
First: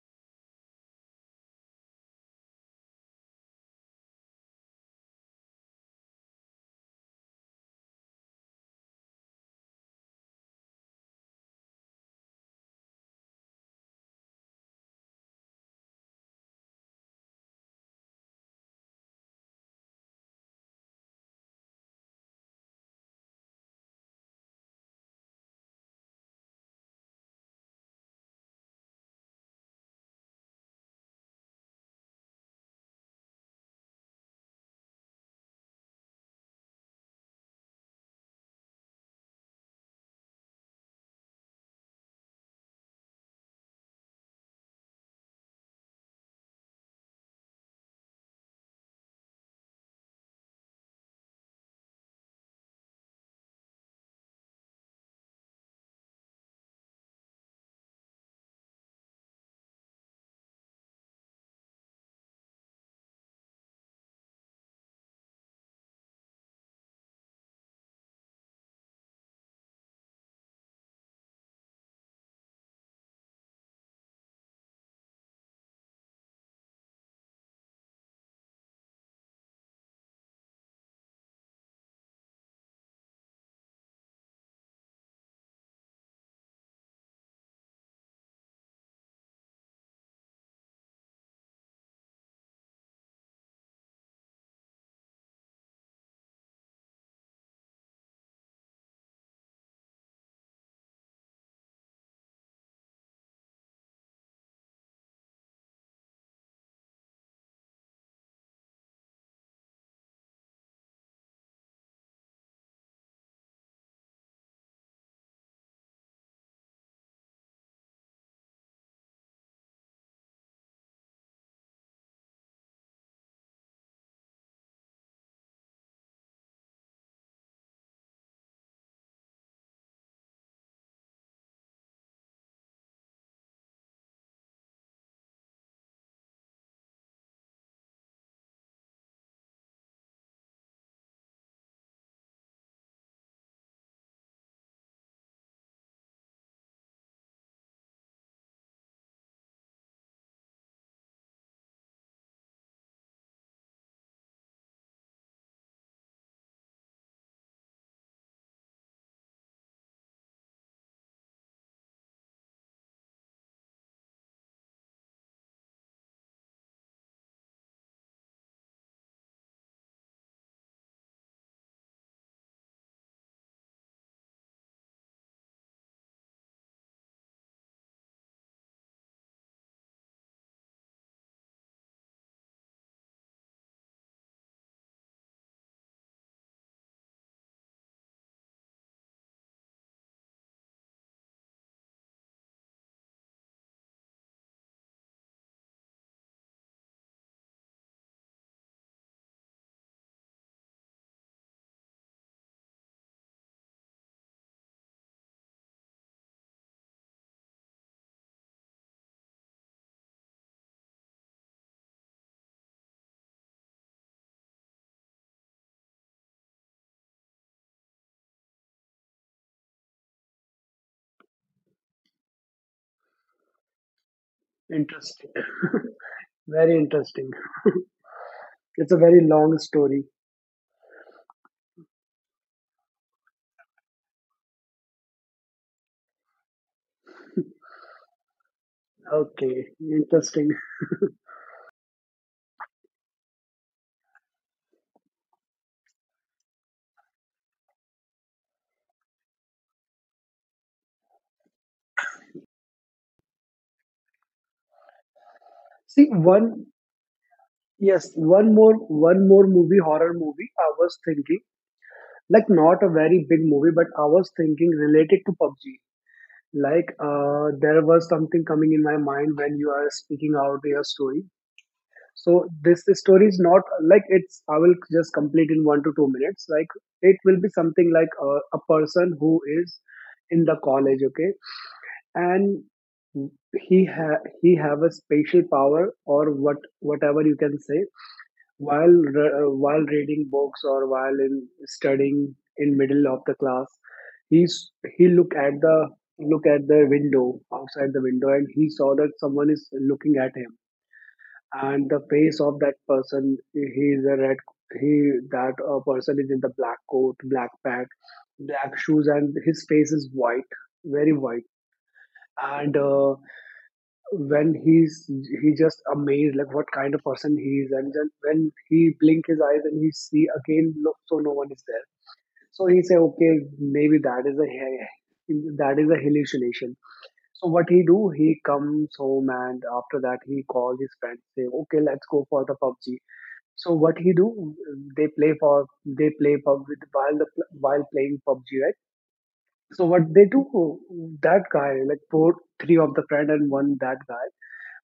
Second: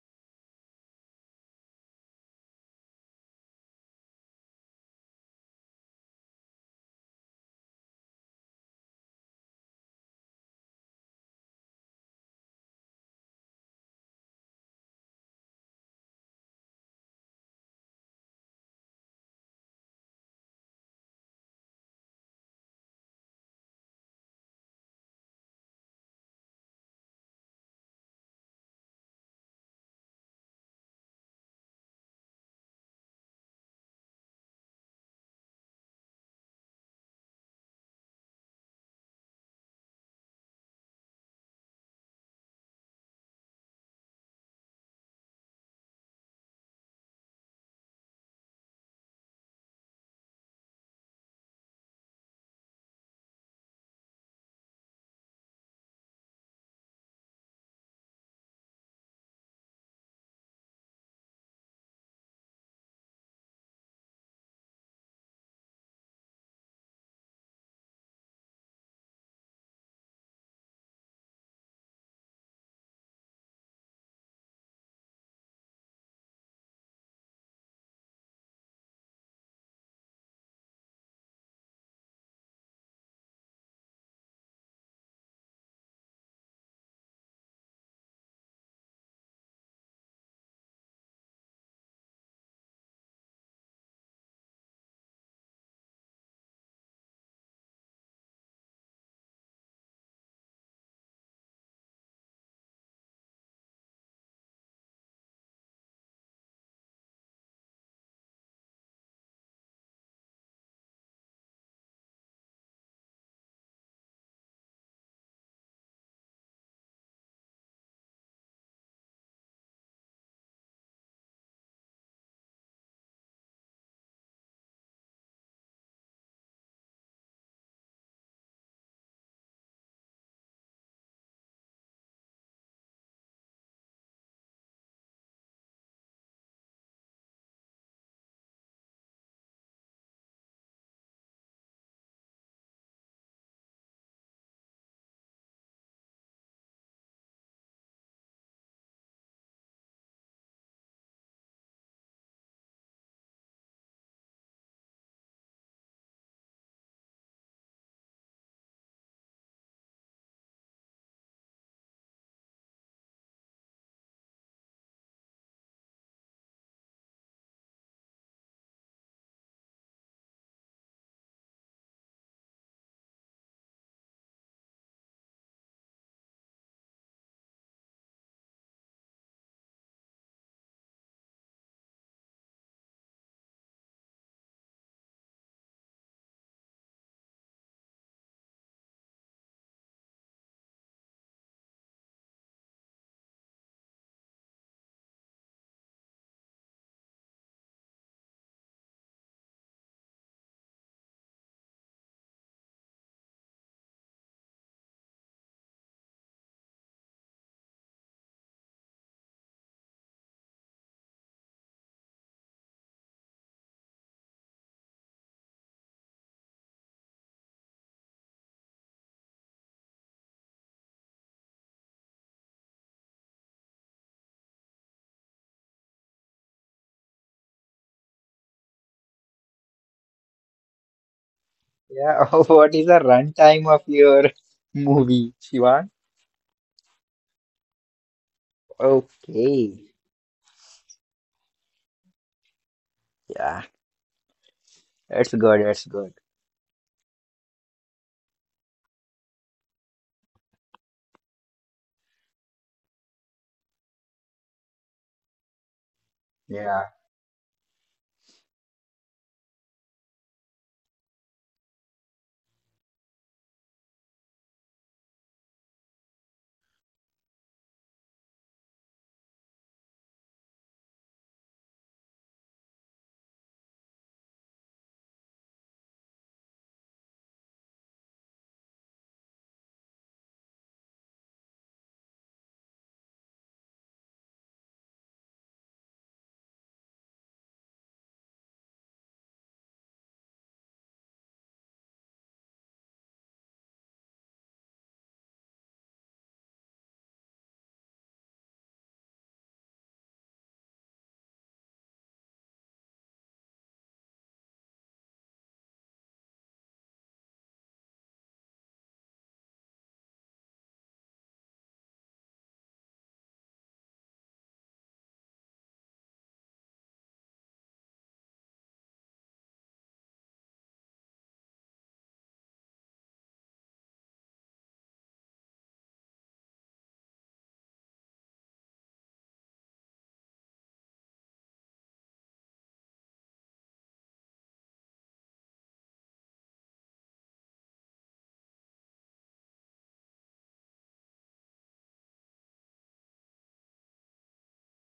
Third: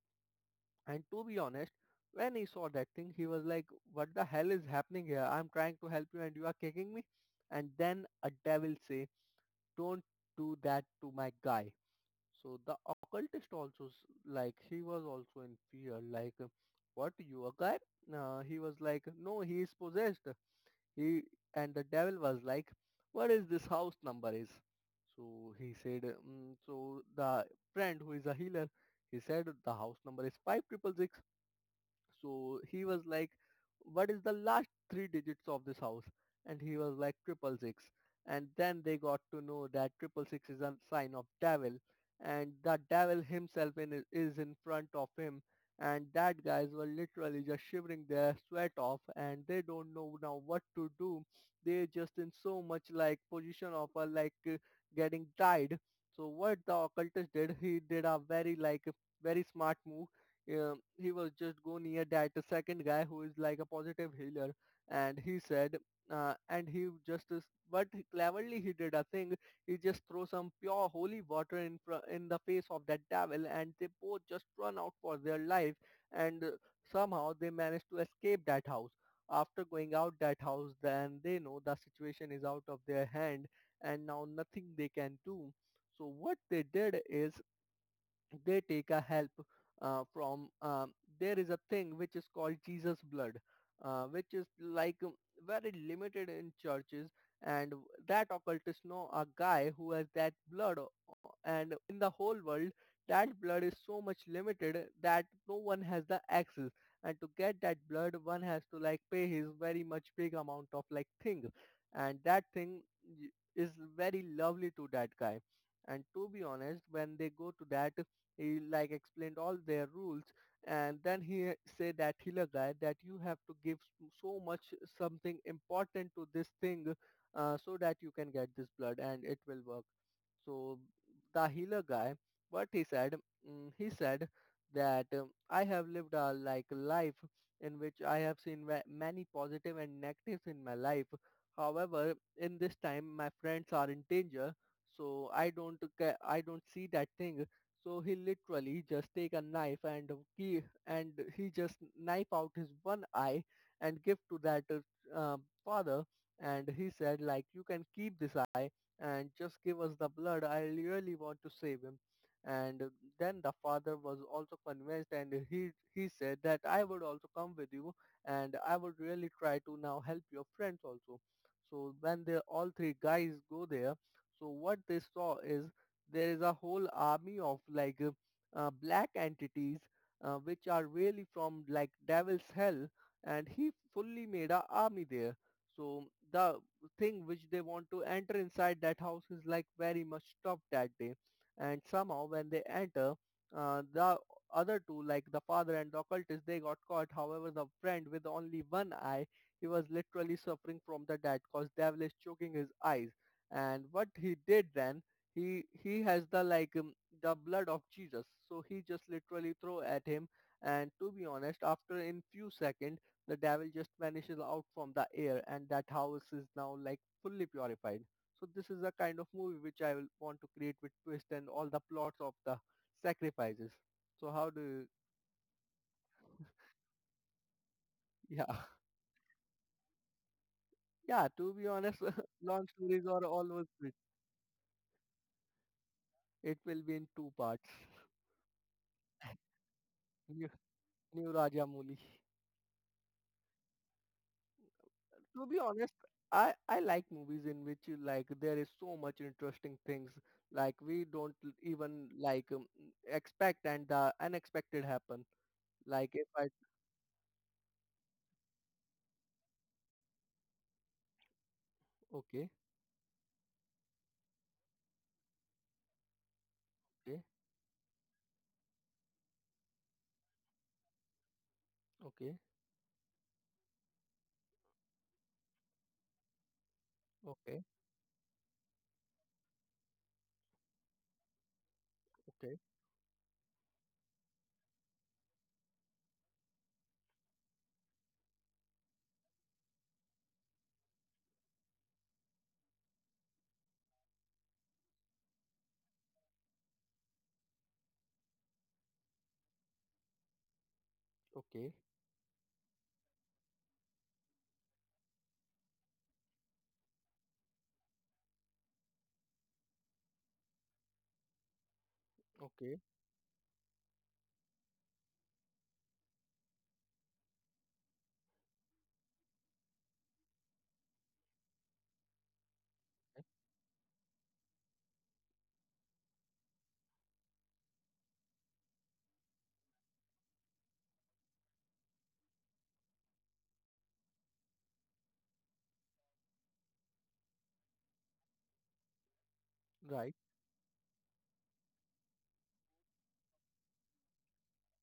And to be honest, when he saw that thing, he was like, what the hell is happening here? I'm trying to help you and you are kicking me. And then a devil say, don't do that to my guy. So the occultist also, like, he was also in fear, like, what, you a guy? He was like, no, he is possessed. He, and the devil was like, what is this house number is? So he said, so the friend who is a healer, he said the house number is 5666. So he was like, what is the last three digits of this house? And he was like, triple six. And then they got to know that triple six is a sign of devil. And the devil himself is in front of him. And that guys were literally just shivering their sweat off and they don't know now what to do. They're just in so much like position of like getting died. So what the occultist did, he did a very like very smart move. He was just go near that second guy who is like a positive healer and he said and he just is, but cleverly he did a thing. He just throw some pure holy water in in the face of that devil and they both just run out for their life. And Somehow they managed to escape that house. After going out that house then they know the situation is out of their hand and now nothing they can do. So what they did is they take a help from there is a thing which is called Jesus blood, which is like very limited in churches. And that occultist know a guy who has that blood, and in the whole world that blood is so much limited that no one has the access. And to get that blood one has to like pay his very much big amount of like thing, and that thing is very lovely to that guy. And to be honest when they go to that, he like explained all their rules. And then he said that healer guy that you have to give so much something important to this thing, so that you can get this blood and it will work. So the healer guy, what he said, mm, he said that I have lived a like life in which I have seen many positive and negatives in my life. However, in this time, my friends are in danger, so I don't I don't see that thing. So he literally just take a knife he and he just knife out his one eye and give to that father. And he said like, you can keep this eye and just give us the blood. I really want to save him. And then the father was also convinced and he said that I would also come with you and I would really try to now help your friends also. So when they all three guys go there, so what they saw is there is a whole army of like black entities, which are really from like devil's hell, and he fully made a army there. So the thing which they want to enter inside that house is like very much tough that day. And somehow when they enter, the other two like the father and the occultist they got caught, however the friend with only one eye, he was literally suffering from the death cause devil is choking his eyes. And what he did then, he has the like the blood of Jesus, so he just literally throw at him. And to be honest after in few seconds the devil just vanishes out from the air, and that house is now like fully purified. So this is a kind of movie which I will want to create with twist and all the plots of the sacrifices. So how do you? Interesting. Very interesting. Yeah. It's a very long story. Yeah, to be honest, Yeah. long What is the stories are always runtime of good. your movie, Shivang? It will be in two parts. Okay, Okay. new, interesting. new Rajamouli. Yeah. That's To be good. That's honest, good. I like movies in which you like there is so much interesting things, like we don't even like expect and the unexpected happen. See, Like if I one, Yeah. yes, one more movie, horror movie. I was thinking, like, okay. not a very big movie, but I was thinking related to PUBG. Like, Okay. There was something coming in my mind when you are speaking out your story. Okay. So this story is not like it's. I will just complete in 1 to 2 minutes. Like, it will be Okay. something like a person who is in the college. Okay, Okay. and he have a spatial power or what whatever you can say, while while reading books, or while in studying in middle of the class, he's, he look at the window, outside the window, and he saw that someone is looking at him. Okay. And the face of that person, he is a red he that person is in the black coat, black pant, black shoes, and his face is white, very white. And Okay. When he's he just amazed like what kind of person he is, and then when he blink his eyes and he see again, look, so no one is there. So he say okay, maybe that is a that is a hallucination. So what he do, he comes home, and after that he call his friends, say okay, let's go for the pubg. So what he do, they play pub with, while playing pubg, right? So what Right. they do, that guy, like four three of the friend and one, that guy,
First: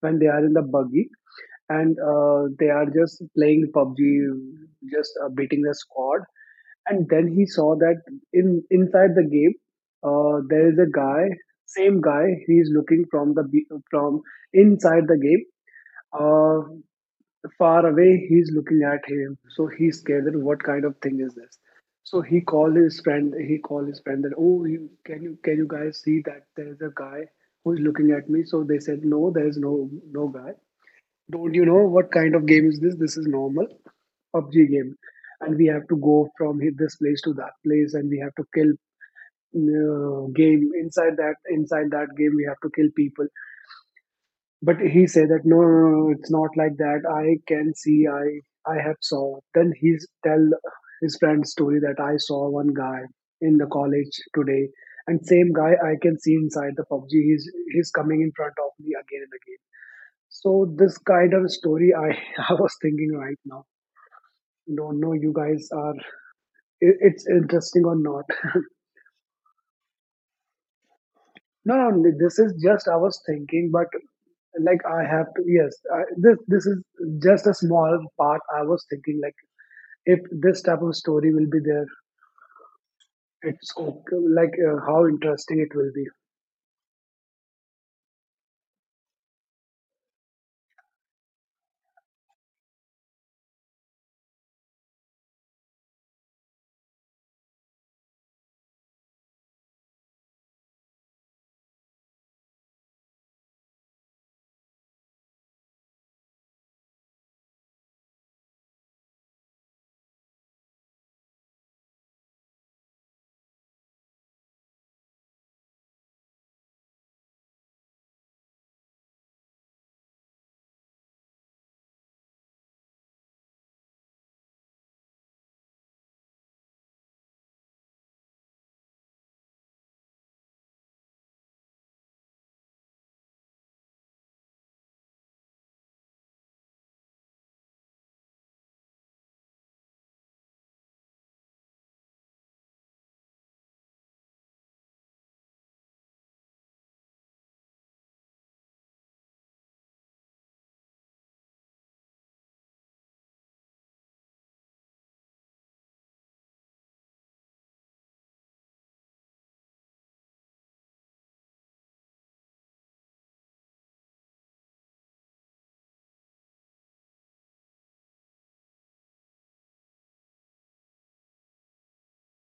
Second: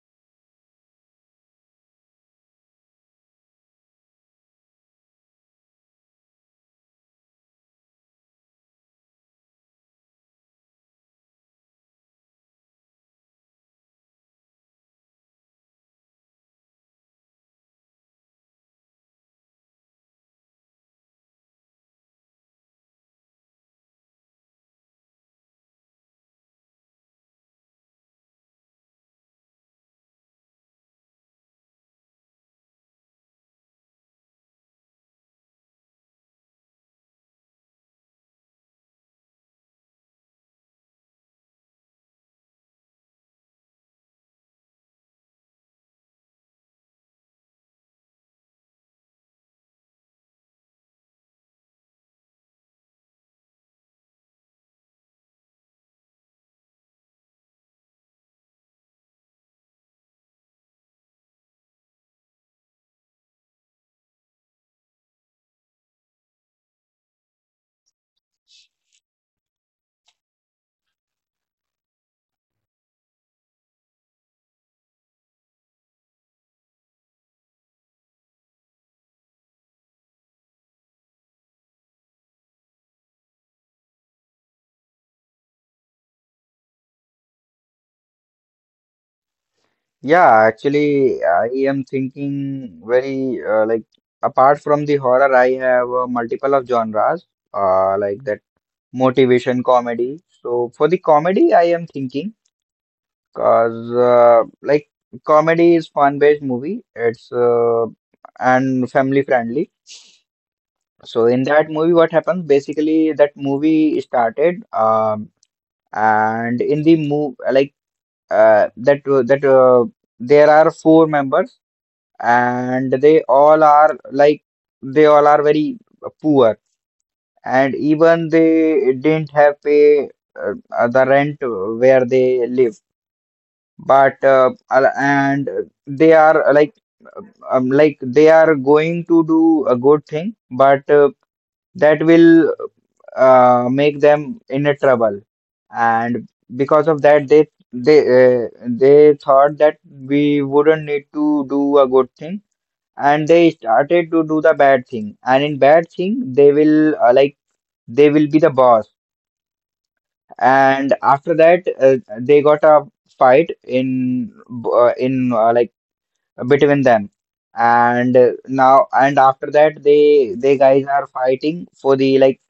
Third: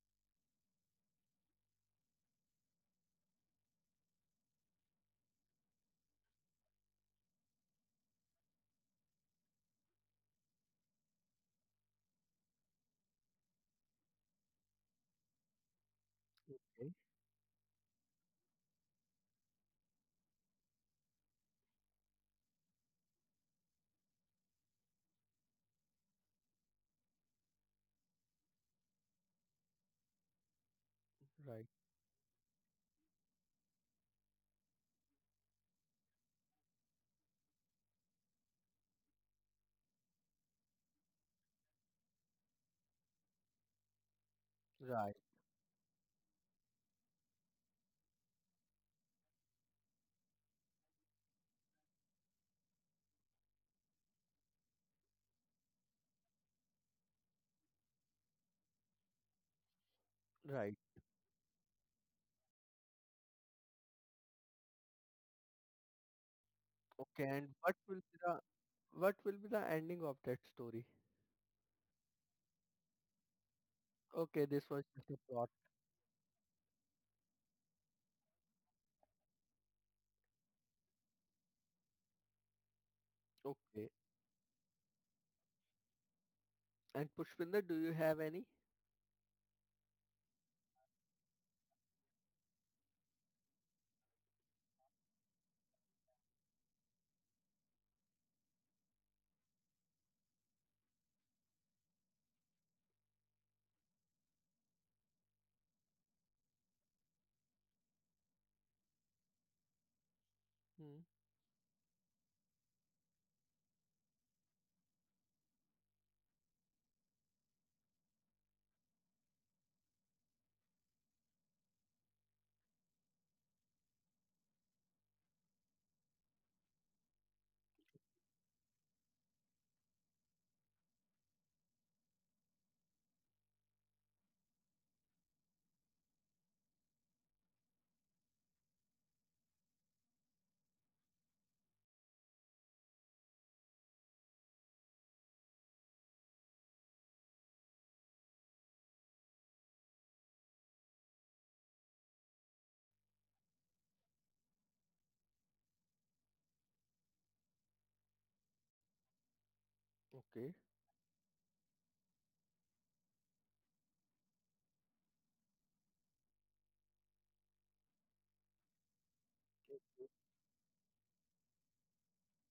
when they are in the buggy, and they are just playing PUBG, just beating the squad. And then he saw that in, inside the game, there is a guy, same guy. He is looking from from inside the game. Uh, Okay, far away, he's looking at him. So he's scared that what kind of thing is this? So he called his friend. That oh, you, can you guys see that there is a guy who is looking at me? So they said no, there is no guy. Don't right. you know what kind of game is this? This is normal PUBG game, and we have to go from hit this place to that place, and we have to kill, game inside that game we have to kill people. But he Right. said that no, no, no, no, it's not like that. I can see, I have saw. Then he's tell his friend's story that I saw one guy in the college today, and same guy I can see inside the PUBG. He's coming in front of me again and again. So Right. this kind of story, I I was thinking right now. Don't know you guys are, Okay, it's and what interesting or will be not. the what will be the ending of that story? No, no, this is just I was thinking, but Okay, this like was I just a have to, plot. yes, this is just a small part. I was thinking like, if this type of story will be there, it's Okay, okay, like, how interesting it will be. and Pushpinder, do you have any? Yeah. Actually, I am thinking very like apart from the horror, I have multiple of genres like that motivation comedy. So for the comedy, I am thinking. Cause like comedy is fun-based movie. It's and family friendly. Hmm. So in that movie, what happens? Basically, that movie started, and in the move like that that there are four members, and they all are like they all are very poor, and even they didn't have pay the rent where they live, but and they are like they are going to do a good thing, but that will make them in a trouble. And because of that they thought that we wouldn't need to do a good thing, and they started to do the bad thing, and in bad thing they will like they will be the boss. Okay, And after that they got a fight in like between them, and now and after that they guys are fighting for the like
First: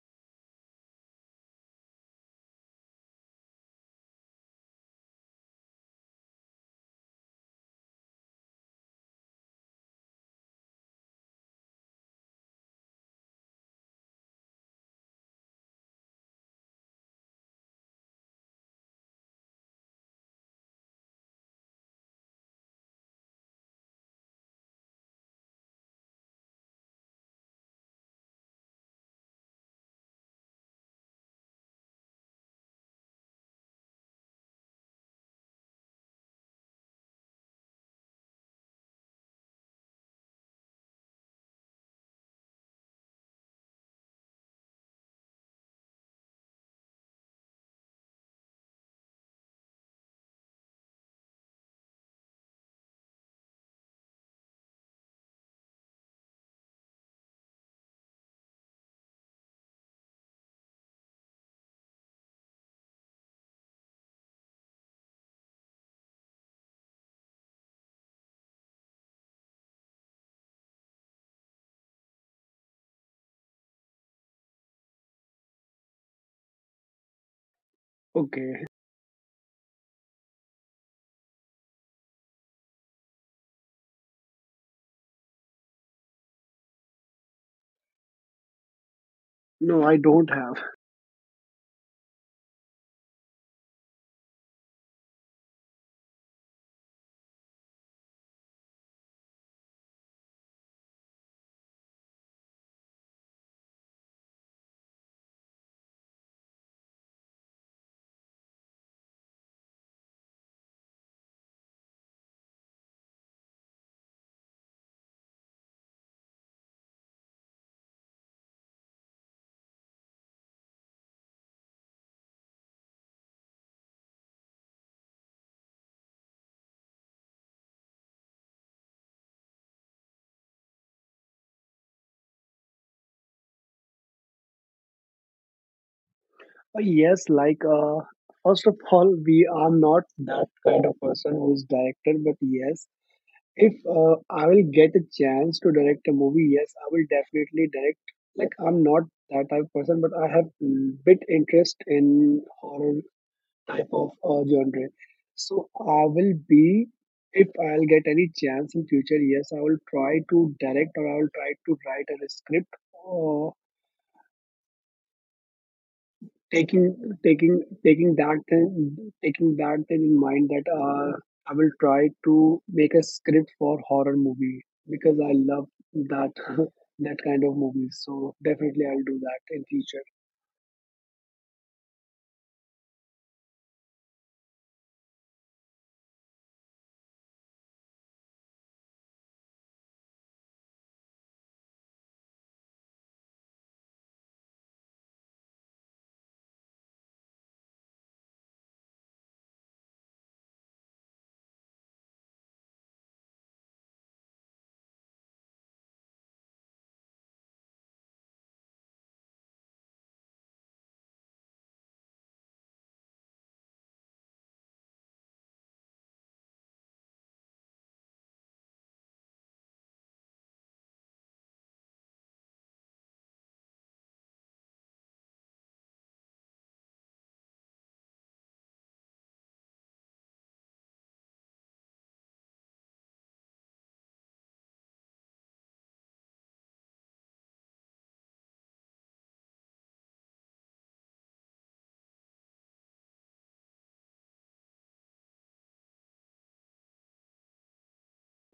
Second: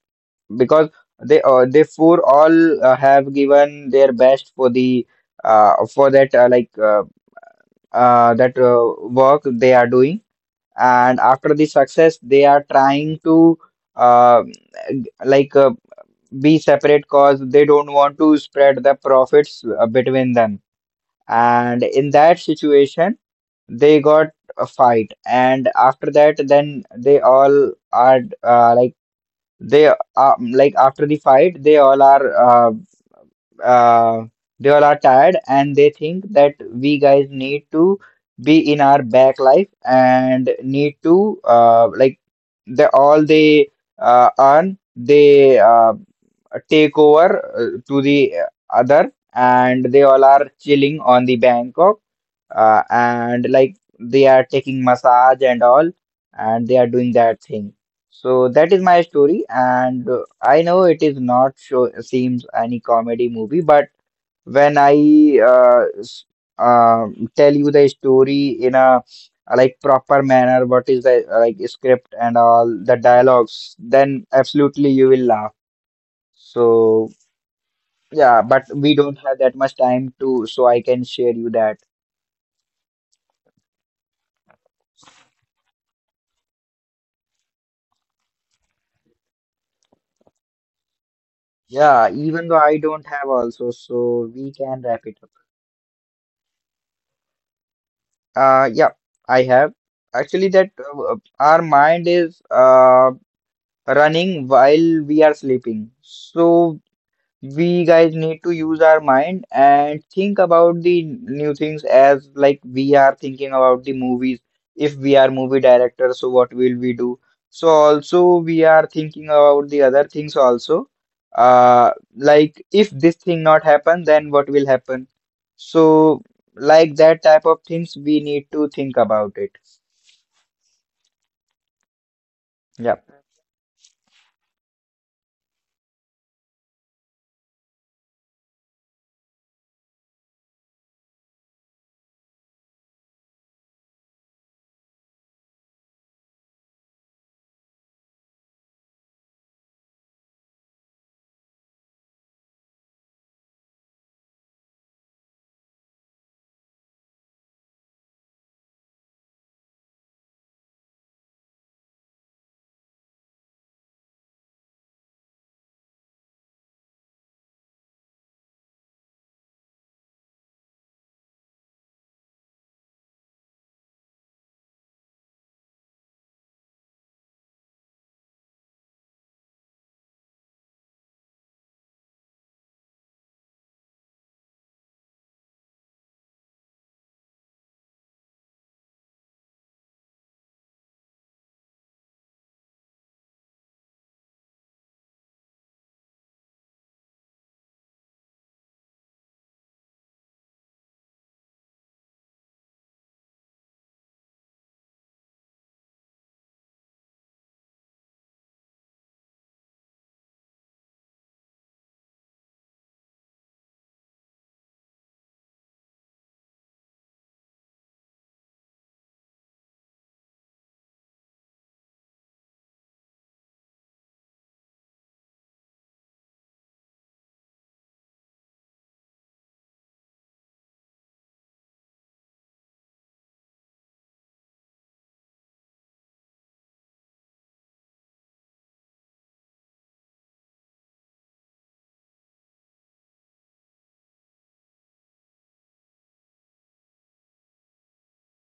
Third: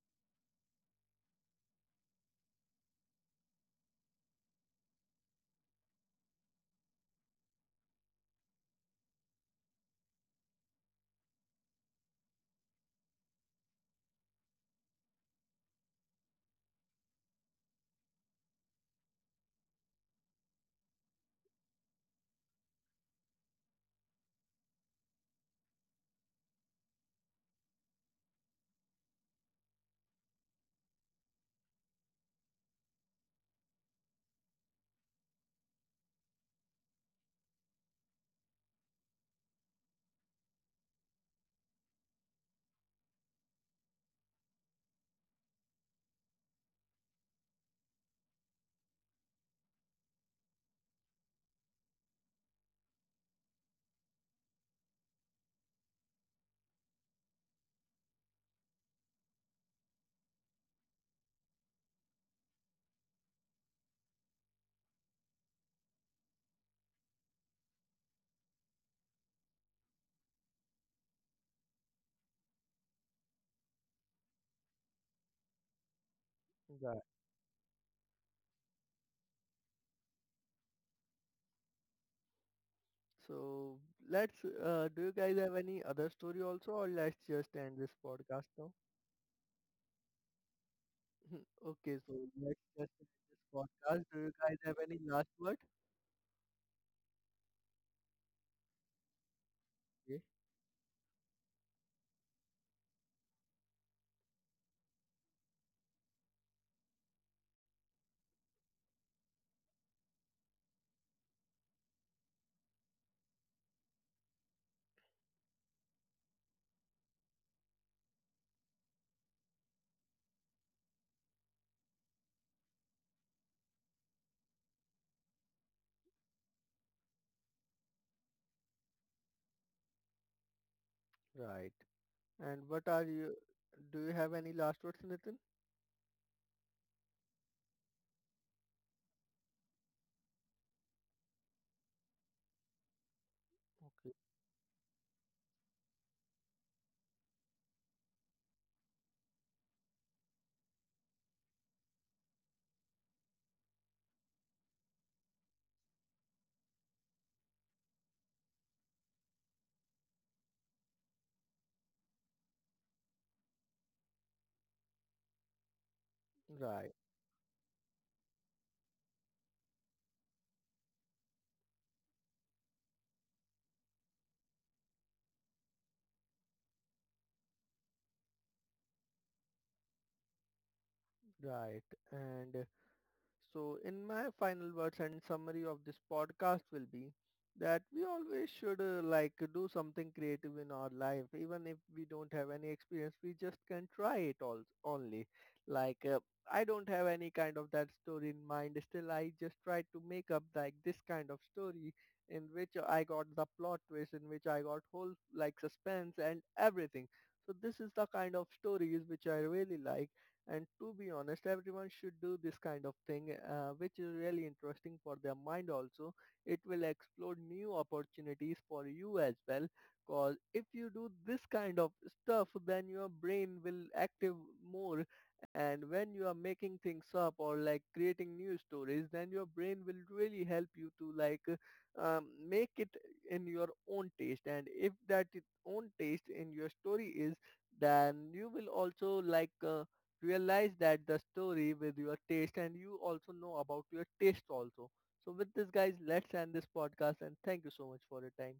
because they four all have given their best for the for that like that work they are doing. And after the success they are trying to uh, like uh, be separate cause they don't want to spread the profits between them. And in that situation they got a fight, and after that then they all are like they like after the fight uh, they all are tired, and they think that we guys need to be in our back life, and need to like the all they earn they take over to the other, and they all are chilling on the Bangkok, and like they are taking massage and all, and they are doing that thing. So that is my story, and I know it is not show seems any comedy movie, but when I tell you the story in a like proper manner what is the like script and all the dialogues, then absolutely you will laugh. So right. yeah, but Okay, we don't have that much time to, so I can share you that. So let's, do you guys have any other story also or let's just end this podcast now? no, I don't have. Okay, Yeah, so even though let's I just don't end have this also, podcast. Do so you we guys have can any wrap it last up. word? Yeah, I have. Yeah, Actually, that our mind is running while we are sleeping. So we guys need to use our mind and think about the new things as like we are thinking about the movies. If we are movie directors, so what will we do? So also we are thinking about the other things also. Like if this thing not happen, then what will happen? So like that type of things we need to think about it. right. And what Yeah. are you, do you have any last words, Nitin? Yes, like, first of all, we are not that kind of person who is director, but yes. If Okay, I will get a chance to direct a movie, yes, I will definitely direct. Like I'm not that type of person, but I have bit interest in horror type of genre. So I will be, if I'll get any chance in future, yes, I will try to direct, or I will try to write a script, uh, taking right, taking that thing, in mind that I will try to make a script for horror movie, because I love that that kind of movies. So definitely I'll do that in future. right. And so, in my final words and summary of this podcast will be that we always should like do something creative in our life, even if we don't have any experience. We just can try it all only. Like I don't have any kind of that story in mind. Still, I just tried to make up like this kind of story in which I got the plot twist, in which I got whole like suspense and everything. So this is the kind of stories which I really like, and to be honest, everyone should do this kind of thing, which is really interesting for their mind also. It will explore new opportunities for you as well. Cause if you do this kind of stuff, then your brain will active more. And when you are making things up or like creating new stories, then your brain will really help you to like make it in your own taste. And if that own taste in your story is, then you will also like. Realize that the story with your taste and you also know about your taste also. So with this guys, let's end this podcast and thank you so much for your time.